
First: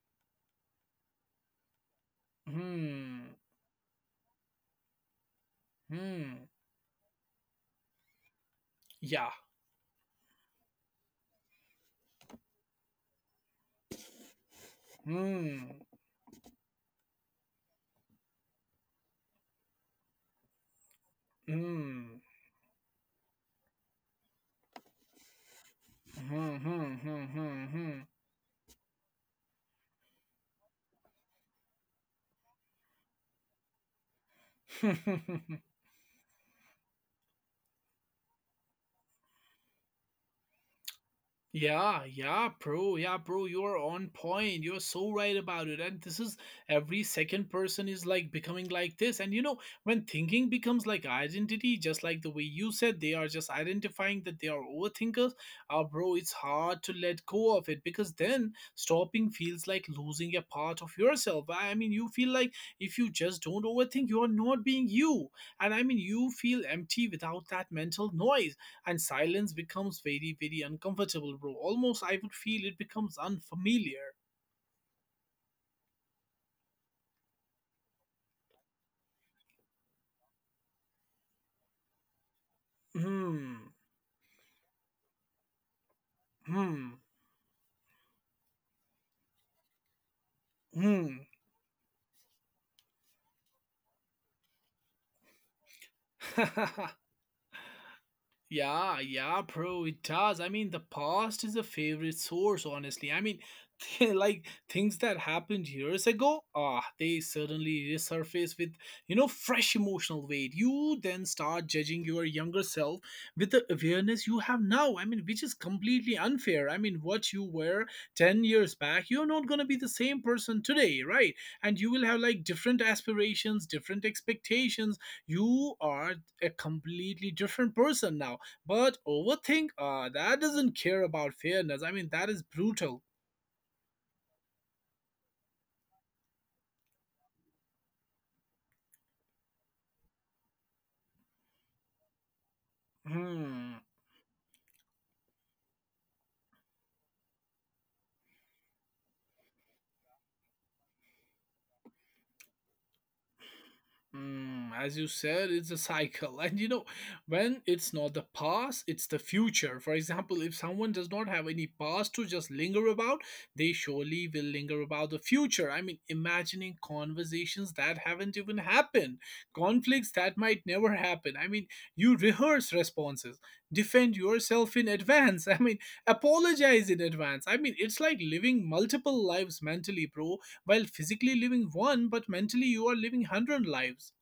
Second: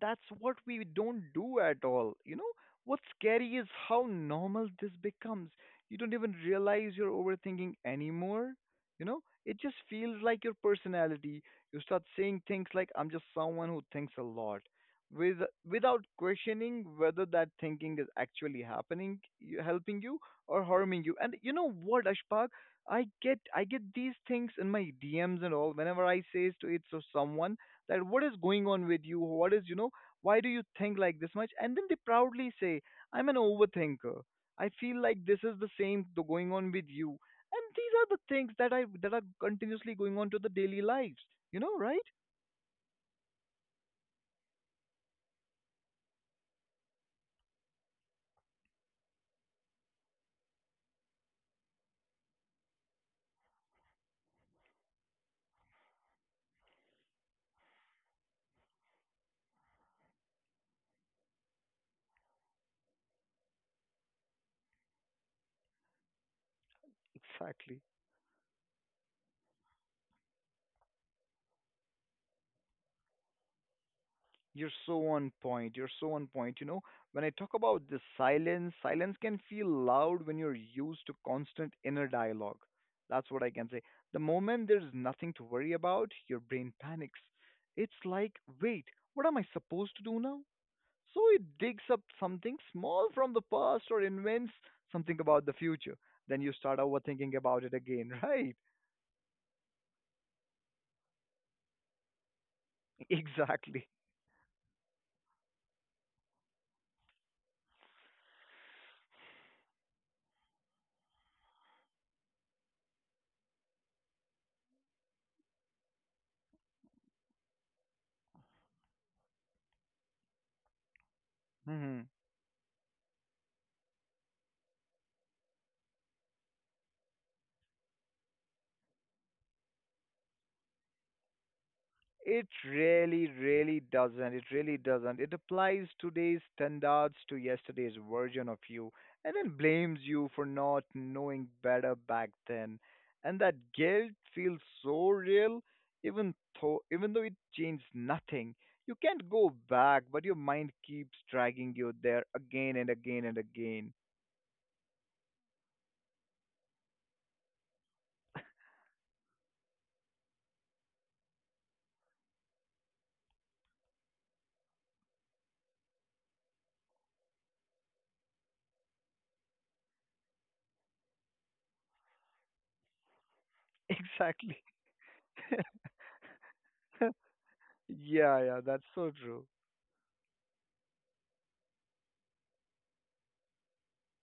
B: That's what we don't do at all. You know, what's
A: Hmm.
B: scary is how normal this becomes. You don't even
A: Hmm.
B: realize you're overthinking anymore. You know,
A: Yeah.
B: it just feels like your personality. You start saying things like, I'm just someone who thinks a lot. With,
A: Hmm.
B: without questioning whether that thinking is actually happening, you- helping you or harming you. And you know what,
A: Hmm.
B: Ashpak? I get I get these things in my D Ms and all. Whenever I say
A: Hmm,
B: to it
A: hmm,
B: to
A: hmm,
B: someone,
A: hmm,
B: that what is going on with you, what, is you know, why do you think like this much? And then they proudly say I'm an overthinker. I feel like this
A: hmm.
B: is the same th- going on with you, and these are the things that I that are continuously going on to the daily lives, you know,
A: Yeah,
B: right?
A: yeah, bro. Yeah, bro, you're on point. You're so right about it. And this is, every second person is like becoming like this. And you know, when thinking becomes like identity, just like the way you said, they are just identifying that they are overthinkers. Ah, bro, it's hard to let go of it because then stopping feels like losing a part of yourself. I mean, you feel like if you just don't overthink, you are not being you. And I mean, you feel empty without that
B: Exactly.
A: mental noise, and silence becomes very, very uncomfortable, bro. Almost, I would feel, it becomes unfamiliar.
B: You're so on point. You're so on point. You know, when I talk about the silence, silence can feel loud when you're used to constant inner dialogue. That's what I can
A: Hmm.
B: say. The moment there's nothing to worry about, your brain
A: Hmm.
B: panics. It's like, wait, what am I supposed to do now?
A: Hmm.
B: So it digs up something small from the past or invents something about the future. Then you start overthinking about it again, right?
A: Yeah, yeah, bro, it does. I mean, the past is a favorite source, honestly. I mean,
B: Exactly.
A: like things that happened years ago, ah, they suddenly resurface with, you know, fresh emotional weight. You then start judging your younger self with the awareness you have now. I mean, which is completely unfair. I mean, what you were ten years back, you're not going to be the same person today, right? And you will
B: Mhm.
A: have like different aspirations, different expectations. You are a completely different person now, but overthink, uh, that doesn't care about fairness. I mean, that is
B: It
A: brutal.
B: really, really doesn't. It really doesn't. It applies today's standards to yesterday's version of you and then blames you for not knowing better back then. And that
A: Hmm.
B: guilt feels so real, even though, even though it changed nothing. You can't go back, but your mind keeps dragging you there again and again and again.
A: Mm, as you said, it's a cycle. And you know, when it's not the past, it's the future. For example, if someone does not have any past to just linger about, they surely will linger about the future. I mean, imagining conversations that haven't even happened, conflicts that might never happen. I mean, you rehearse responses, defend
B: Exactly.
A: yourself in advance. I mean, apologize in advance. I mean, it's like
B: Yeah, yeah,
A: living
B: that's so
A: multiple
B: true.
A: lives mentally, bro, while physically living one, but mentally you are living one hundred lives.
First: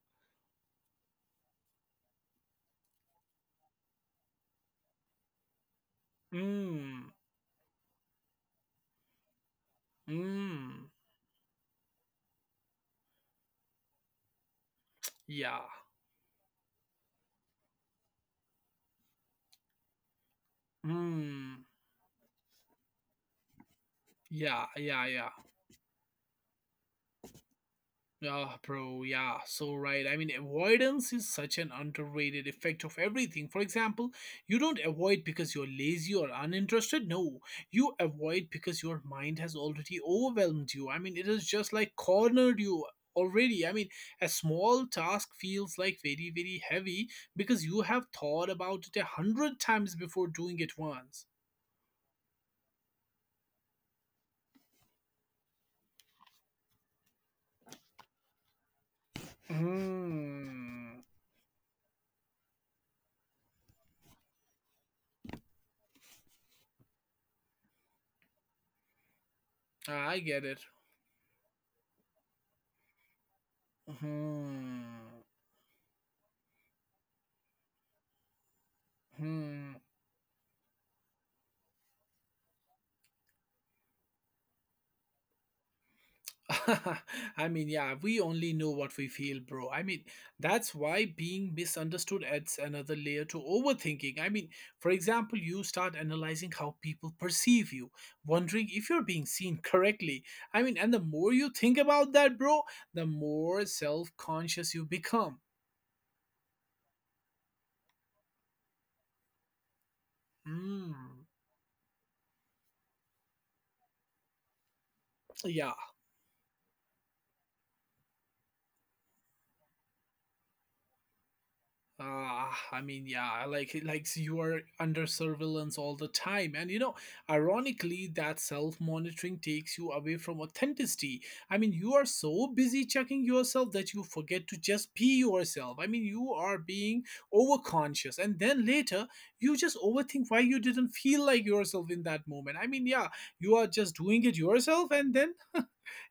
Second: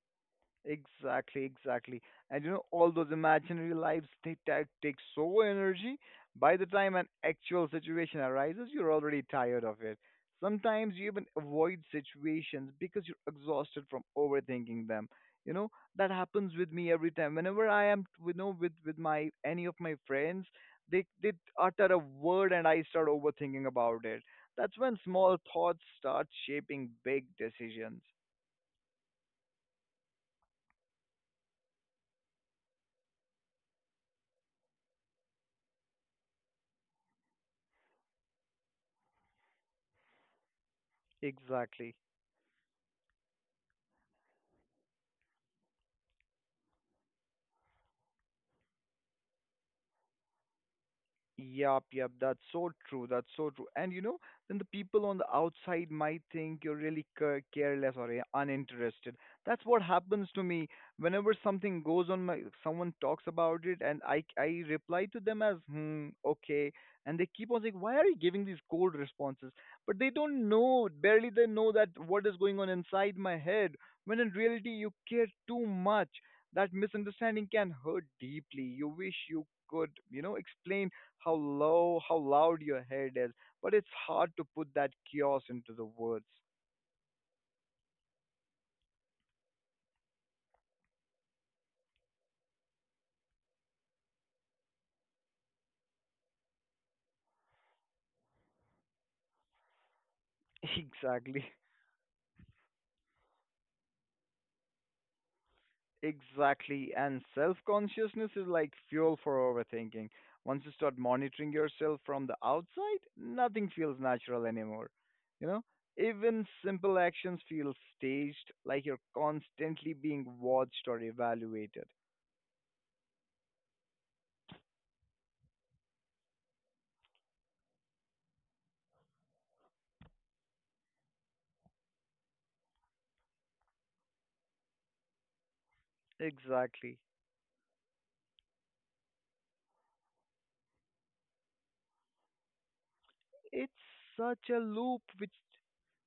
B: Exactly, exactly. And you know, all those imaginary lives they take take so energy. By the time an
A: Mm,
B: actual situation arises, you're already tired of it.
A: mm,
B: Sometimes you even avoid situations because you're exhausted from overthinking them.
A: yeah,
B: You know, that happens with me every time. Whenever I am, you know, with with my any of my friends, they they
A: mm,
B: utter a word and I start overthinking about it.
A: yeah,
B: That's
A: yeah,
B: when
A: yeah.
B: small thoughts start shaping big decisions.
A: Ah, bro, yeah, so right. I mean, avoidance is such an underrated effect of everything. For example, you don't avoid because you're lazy or uninterested. No, you avoid because your mind has already overwhelmed you. I mean, it has just like
B: Exactly.
A: cornered you already. I mean, a small task feels like very, very heavy because you have thought about it a hundred times before doing it once.
B: Yep, yep, that's so true. That's so true. And you know, then the people on the outside might think you're really ca- careless or uh, uninterested. That's what happens to me
A: Hmm.
B: whenever something goes on my, someone talks about it and I I reply to them as hmm, okay, and they keep on saying, "Why are you giving these cold responses?" But they
A: I get
B: don't
A: it.
B: know, barely they know that what is going on inside my head, when in reality
A: Hmm.
B: you care too much. That misunderstanding can hurt deeply. You wish you
A: Hmm.
B: could, you know, explain how low, how loud your head is, but it's hard to put that chaos into the words.
A: I mean, yeah, we only know what we feel, bro. I mean, that's why being misunderstood adds another layer to overthinking. I mean, for example, you start analyzing how people perceive you, wondering if you're being seen correctly. I mean, and the more you
B: Exactly.
A: think about that, bro, the more self conscious you become.
B: Exactly. And self consciousness is like fuel for overthinking. Once you
A: Mm,
B: start monitoring yourself from the outside, nothing feels natural anymore. You know,
A: yeah.
B: even simple actions feel staged, like you're constantly being watched or evaluated.
A: Ah, I mean, yeah, like like you are under surveillance all the time, and you know, ironically, that self-monitoring takes you away from authenticity. I mean, you are so busy checking yourself that you forget to just be yourself. I mean, you are being
B: Exactly.
A: overconscious, and then later you just overthink why you didn't feel like yourself in that moment. I mean, yeah, you are
B: It's
A: just doing it
B: such a
A: yourself,
B: loop
A: and then
B: which,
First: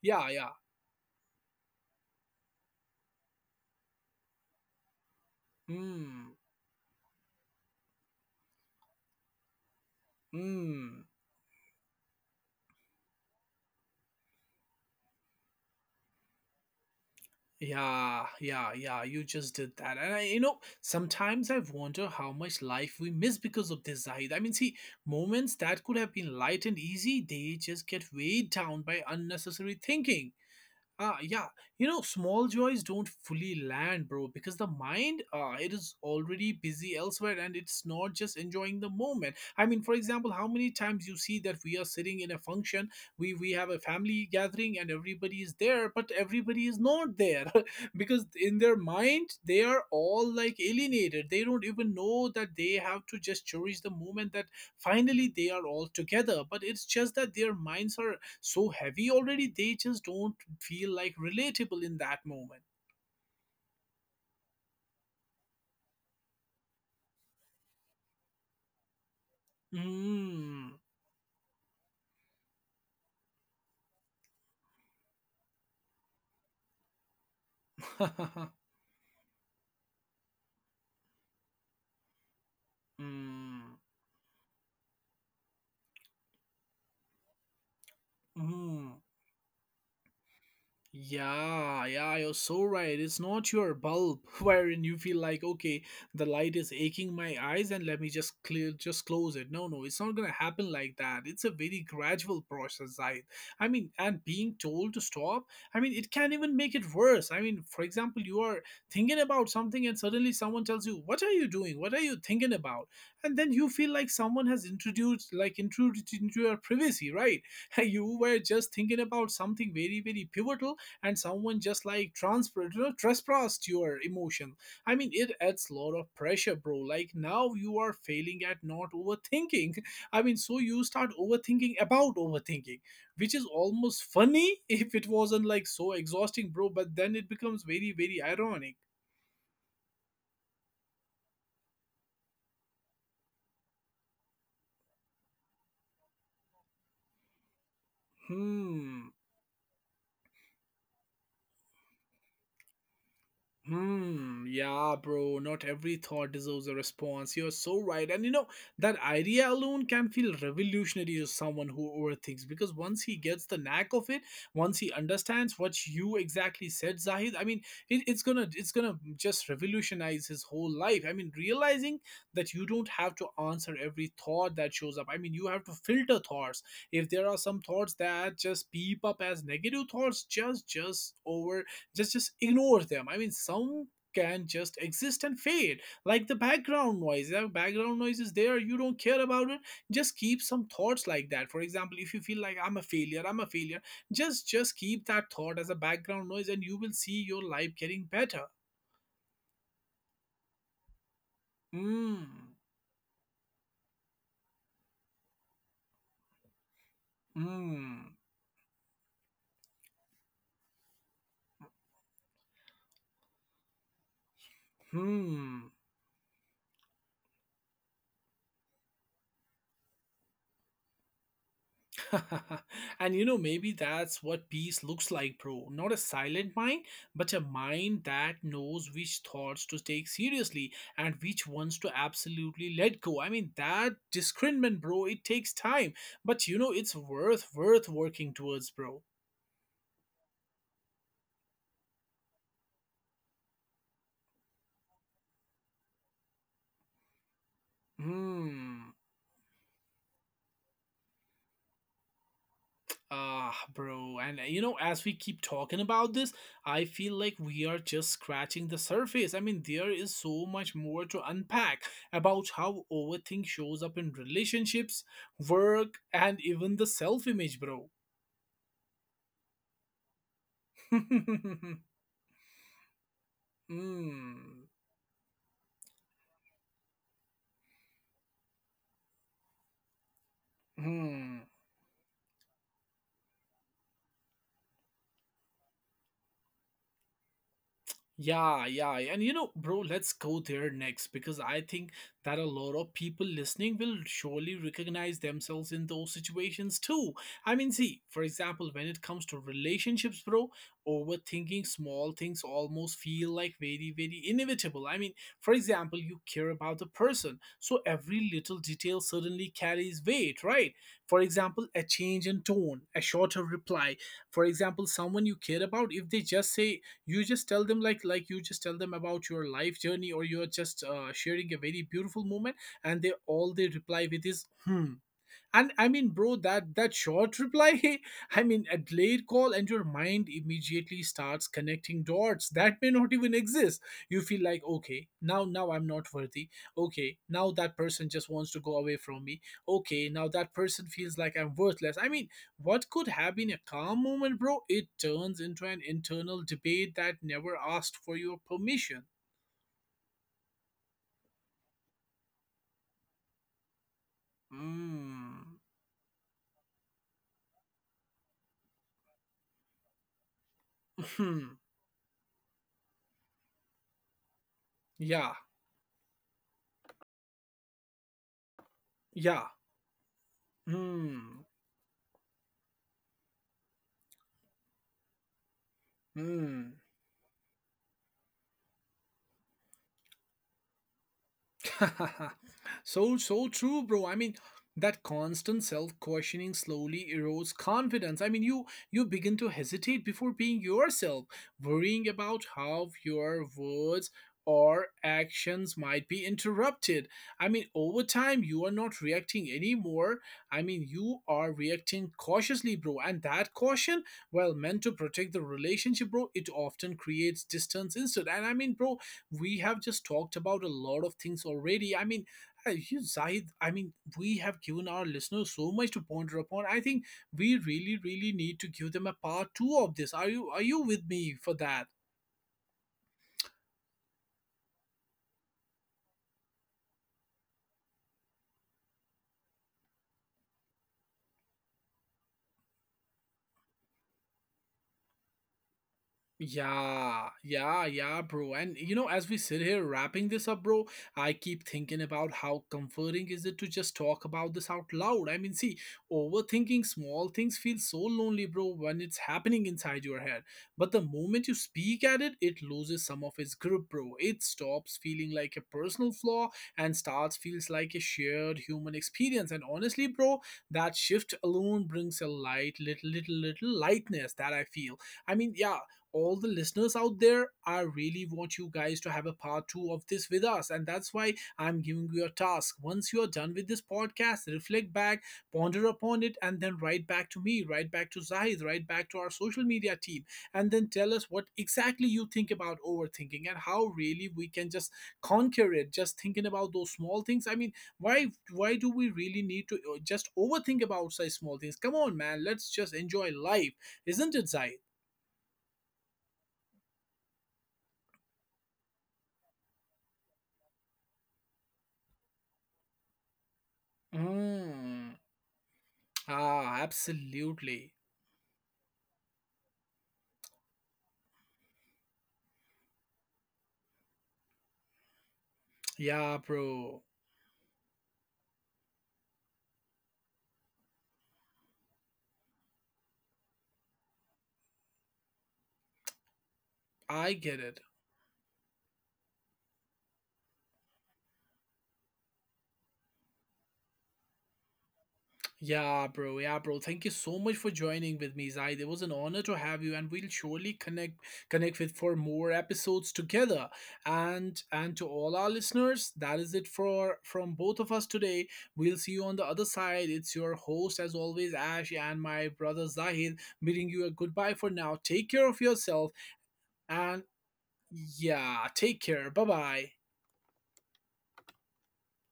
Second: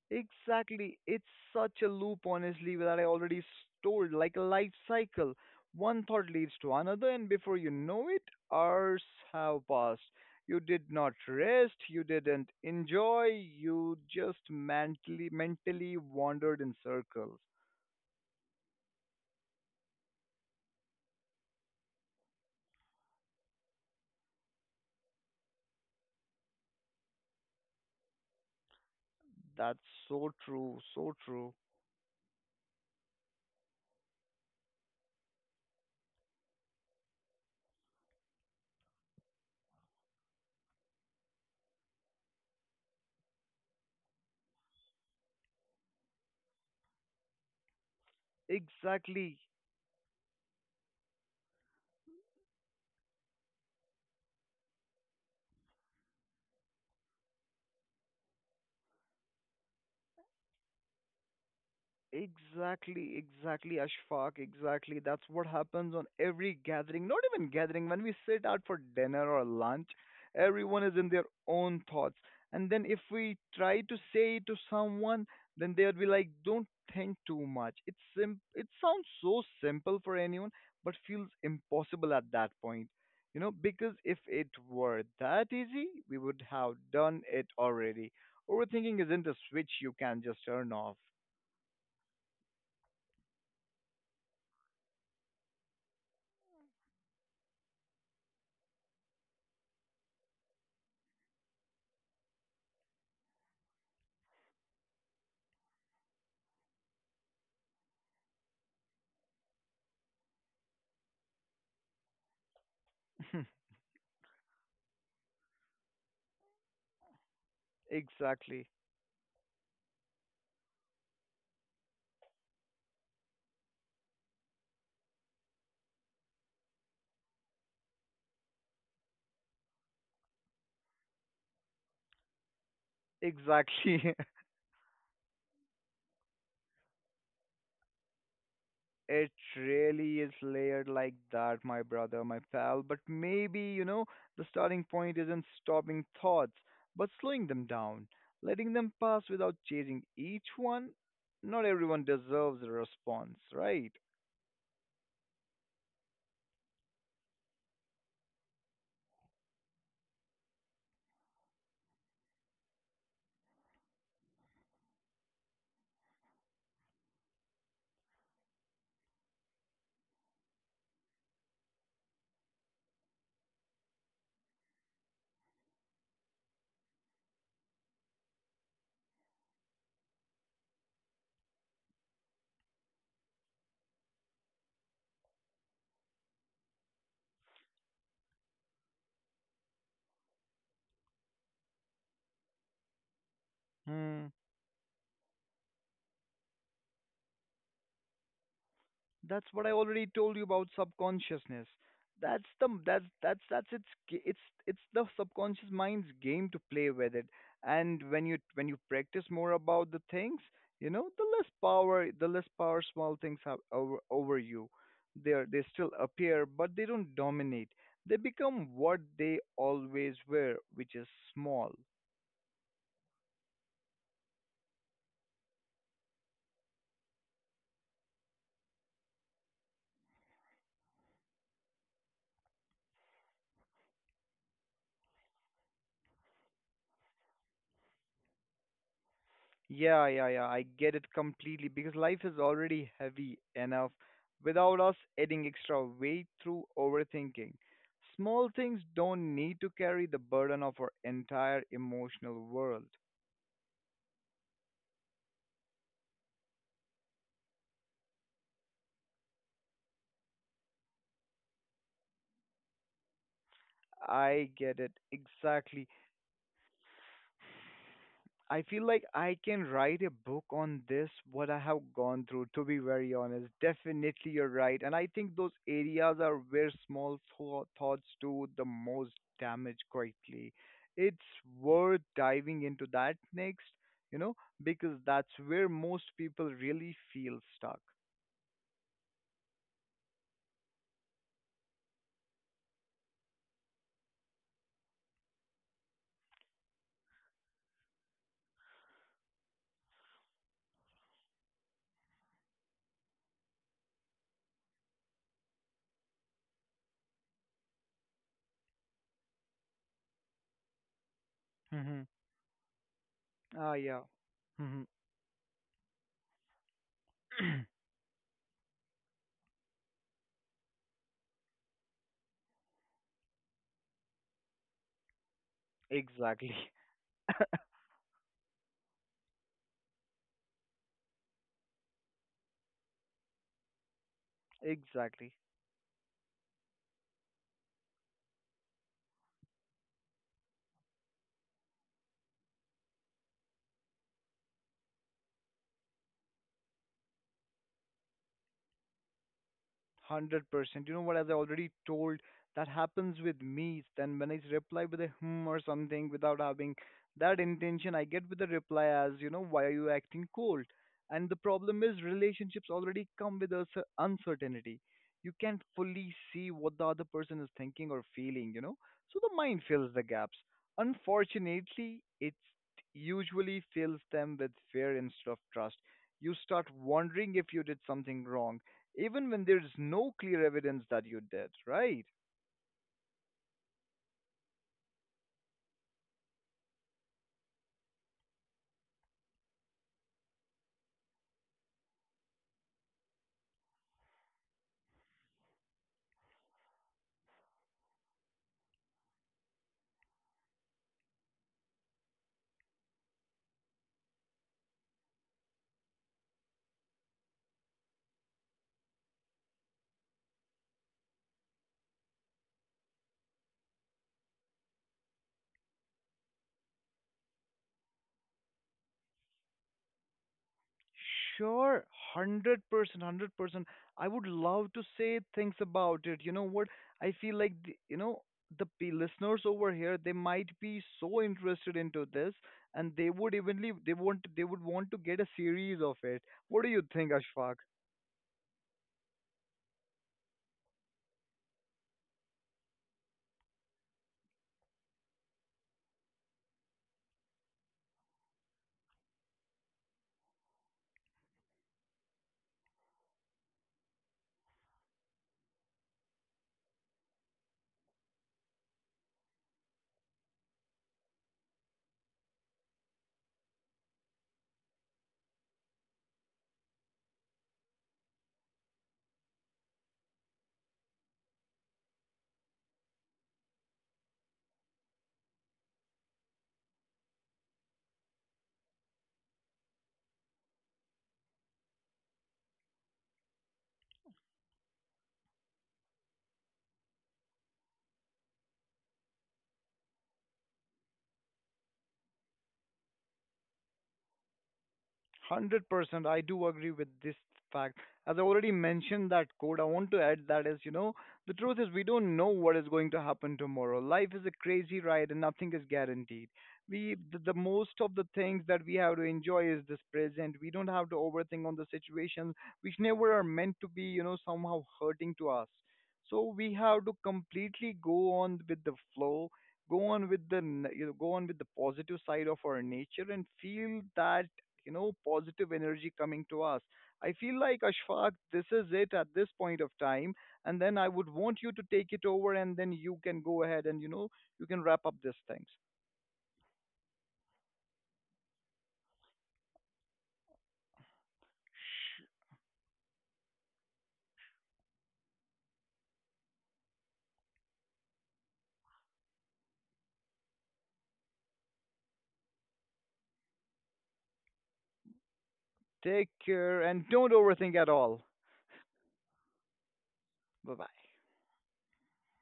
A: yeah, yeah,
B: exactly. It's such a loop, honestly, that I already told, like a life cycle. One thought
A: hmm,
B: leads to another, and before you know it, hours have passed. You did
A: hmm.
B: not rest, you didn't enjoy, you just mentally mentally wandered in circles.
A: Yeah, yeah, yeah. You just did that. And I, you know, sometimes I wonder how much life we miss because of this, Zahid. I mean, see, moments that could have been light and easy, they just get weighed down by unnecessary
B: That's so
A: thinking.
B: true, so
A: Ah, yeah.
B: true.
A: You know, small joys don't fully land, bro, because the mind, uh, it is already busy elsewhere and it's not just enjoying the moment. I mean, for example, how many times you see that we are sitting in a function, we we have a family gathering and everybody is there, but everybody is not there because in their mind
B: Exactly.
A: they are all like alienated. They don't even know that they have to just cherish the moment that finally they are all together, but it's just that their minds are so heavy already they just don't feel like relatable in that moment.
B: Exactly, exactly, Ashfaq. Exactly. That's what happens on every gathering, not even gathering, when we sit out for dinner or lunch,
A: Mm.
B: everyone is in their own thoughts. And then if we try to say to someone, then they would be like, don't think too much. It's sim- it sounds so simple for anyone, but feels impossible at that point. You know,
A: Mm.
B: because if it were that easy, we would have done it already. Overthinking
A: Mm.
B: isn't a switch you can just turn off.
A: Yeah, yeah, you're so right. It's not your bulb wherein you feel like, okay, the light is aching my eyes and let me just clear just close it. No, no, it's not gonna happen like that. It's a very gradual process, I I mean, and being told to stop, I mean it can even make it worse. I mean, for example, you are thinking about something and suddenly someone tells you, what are you doing? What are you thinking about? And then you feel like someone has introduced like intruded into your privacy, right? You were
B: Exactly.
A: just thinking about something very, very pivotal and someone just like transferred you know, trespassed your emotion. I mean it adds a lot of pressure, bro, like now you are failing at not overthinking. I mean, so you start overthinking about overthinking, which is almost
B: Exactly.
A: funny if it wasn't like so exhausting, bro, but then it becomes very, very ironic.
B: It really is layered like that, my brother, my pal. But maybe, you know, the starting point isn't stopping thoughts, but slowing them down, letting them
A: Hmm.
B: pass without chasing each one. Not everyone deserves a response, right?
A: Hmm, yeah, bro, not every thought deserves a response. You're so right. And you know, that idea alone can feel revolutionary to someone who overthinks because once he gets the knack of it, once he understands what you exactly said, Zahid, I mean, it, it's gonna it's gonna just revolutionize his whole life. I mean, realizing that you don't have to answer every thought that shows up. I mean, you have to filter thoughts. If there are some thoughts that just peep up as negative thoughts, just just over just just ignore them. I mean, some can just exist and fade like the background noise. The background noise is there, you don't care about it. Just keep some thoughts like that. For example, if you feel like I'm a failure, I'm a failure,
B: Hmm.
A: just just keep that thought as a background noise and you will see your life getting better.
B: That's what I already told you about subconsciousness.
A: Hmm.
B: That's the that's that's that's it's g- it's it's the subconscious mind's game to play with it. And
A: Hmm.
B: when you when you practice more about the things, you know, the less power the less power small things have over over you. They are, they
A: Hmm.
B: still appear, but they don't dominate. They become what they always were, which is small.
A: And you know, maybe that's what peace looks like, bro. Not a silent mind, but a mind that knows which thoughts to take seriously and which ones to absolutely let go. I mean, that discernment, bro, it takes time, but you know, it's worth worth working towards, bro.
B: Yeah, yeah, yeah. I get it completely because life is already heavy enough without us adding extra weight through overthinking. Small things
A: Hmm.
B: don't need to carry the burden of our entire emotional world.
A: Ah, bro, and uh, you know, as we keep talking about this, I feel like we are just scratching the surface. I mean, there is so much more to unpack about how overthink shows up in
B: I get it
A: relationships,
B: exactly.
A: work, and even the self image, bro.
B: I feel like I can write a book on this, what I have gone through, to be very honest. Definitely, you're
A: Hmm.
B: right. And I think those areas are where small thou- thoughts do the most damage quietly. It's
A: Hmm.
B: worth diving into that next, you know, because that's where most people really feel stuck.
A: Yeah, yeah, yeah. And you know, bro, let's go there next because I think that a lot of people listening will surely recognize themselves in those situations too. I mean, see, for example, when it comes to relationships, bro, overthinking small things almost feel like very, very inevitable. I mean, for example, you care about the person, so every little detail suddenly carries weight, right? For example, a
B: Mm-hmm.
A: change in tone, a shorter
B: Ah,
A: reply,
B: yeah.
A: for
B: Mm-hmm.
A: example someone you care about if they just say, you just tell them like like you just tell them about your life journey or you're just uh, sharing a very beautiful moment and they all they reply with is hmm. And I mean, bro,
B: Exactly.
A: that that short reply, I mean, a delayed call, and your mind immediately starts connecting dots that may not even exist. You feel like, okay,
B: Exactly.
A: now now I'm not worthy. Okay, now that person just wants to go away from me. Okay, now that person feels like I'm worthless. I mean, what could have been a calm moment, bro? It turns into an internal debate that never asked for your permission.
B: one hundred percent. You know what, as I already told, that happens with me. Then when I reply with a
A: Hmm.
B: hmm or something without having that intention, I get with the reply as, you know, why are you acting cold? And the problem is relationships already come with a cer- uncertainty. You
A: Yeah.
B: can't fully see what the other person is thinking or feeling, you know? So the
A: Yeah.
B: mind fills the gaps.
A: Hmm.
B: Unfortunately, it usually fills them with fear instead of trust. You start
A: Hmm.
B: wondering if you did something wrong even when there's no clear evidence that you did, right?
A: So so true, bro. I mean that constant self-questioning slowly erodes confidence. I mean you you begin to hesitate before being yourself, worrying about how your words or actions might be interrupted. I mean, over time you are not reacting anymore. I mean you are reacting cautiously, bro, and that caution, well meant to protect the relationship, bro, it often creates distance instead. And I mean, bro, we have just talked about a lot of things already. I mean, uh, you, Zahid, I mean, we have given our listeners so much to ponder upon. I think we really, really need to give them a part two of this. Are you are you with me for
B: Sure,
A: that?
B: one hundred percent, one hundred percent. I would love to say things about it. You know what? I feel like the, you know, the p- listeners over here, they might be so interested into this and they would evenly, they want, they would want to get a series of it. What do you think,
A: Yeah,
B: Ashfaq?
A: yeah, yeah, bro. And you know, as we sit here wrapping this up, bro, I keep thinking about how comforting is it to just talk about this out loud. I mean, see, overthinking small things feels so lonely, bro, when it's happening inside your head. But the moment you speak at it, it loses some of its grip, bro. It stops feeling like a personal flaw and starts feels like a shared human experience. And honestly, bro, that shift alone brings a light, little, little, little lightness that I feel. I mean, yeah, all the listeners out there, I really want you guys to have a part two of this with us. And that's why I'm giving you a task. Once you are done with this podcast, reflect back, ponder upon it, and then write back to me, write back to Zahid, write back to our social media team, and then tell us what exactly you think about overthinking and how really we can just conquer it, just thinking about those small things. I mean, why why do we really need to uh, just overthink about such small things? Come on, man, let's just enjoy life, isn't it, Zahid?
B: one hundred percent. I do agree with this fact. As I already mentioned that quote, I want to add that is, you know, the truth is we don't know what is going to happen tomorrow. Life is a crazy ride
A: Mm,
B: and nothing is guaranteed.
A: ah,
B: We the, the most of
A: absolutely.
B: the things that we have to enjoy is this present. We don't have to overthink on the situations which never are meant to be, you know, somehow hurting to us. So
A: Yeah,
B: we have to
A: bro.
B: completely go on with the flow, go on with the n- you know, go on with the positive side of our nature and feel that, you know, positive energy coming to us. I
A: I
B: feel
A: get
B: like,
A: it.
B: Ashfaq, this is it at this point of time. And then I would want you to take it over and then you can go ahead and, you know, you can wrap up these things.
A: Yeah, bro. Yeah, bro. Thank you so much for joining with me, Zaid. It was an honor to have you, and we'll surely connect connect with for more episodes together. And and to all our listeners, that is it for from both of us today. We'll see you on the other side. It's your host, as always, Ash, and my brother Zahid, bidding you a goodbye for now. Take care of
B: Take
A: yourself,
B: care and don't
A: and
B: overthink at all.
A: yeah, take care. Bye bye.
B: Bye bye.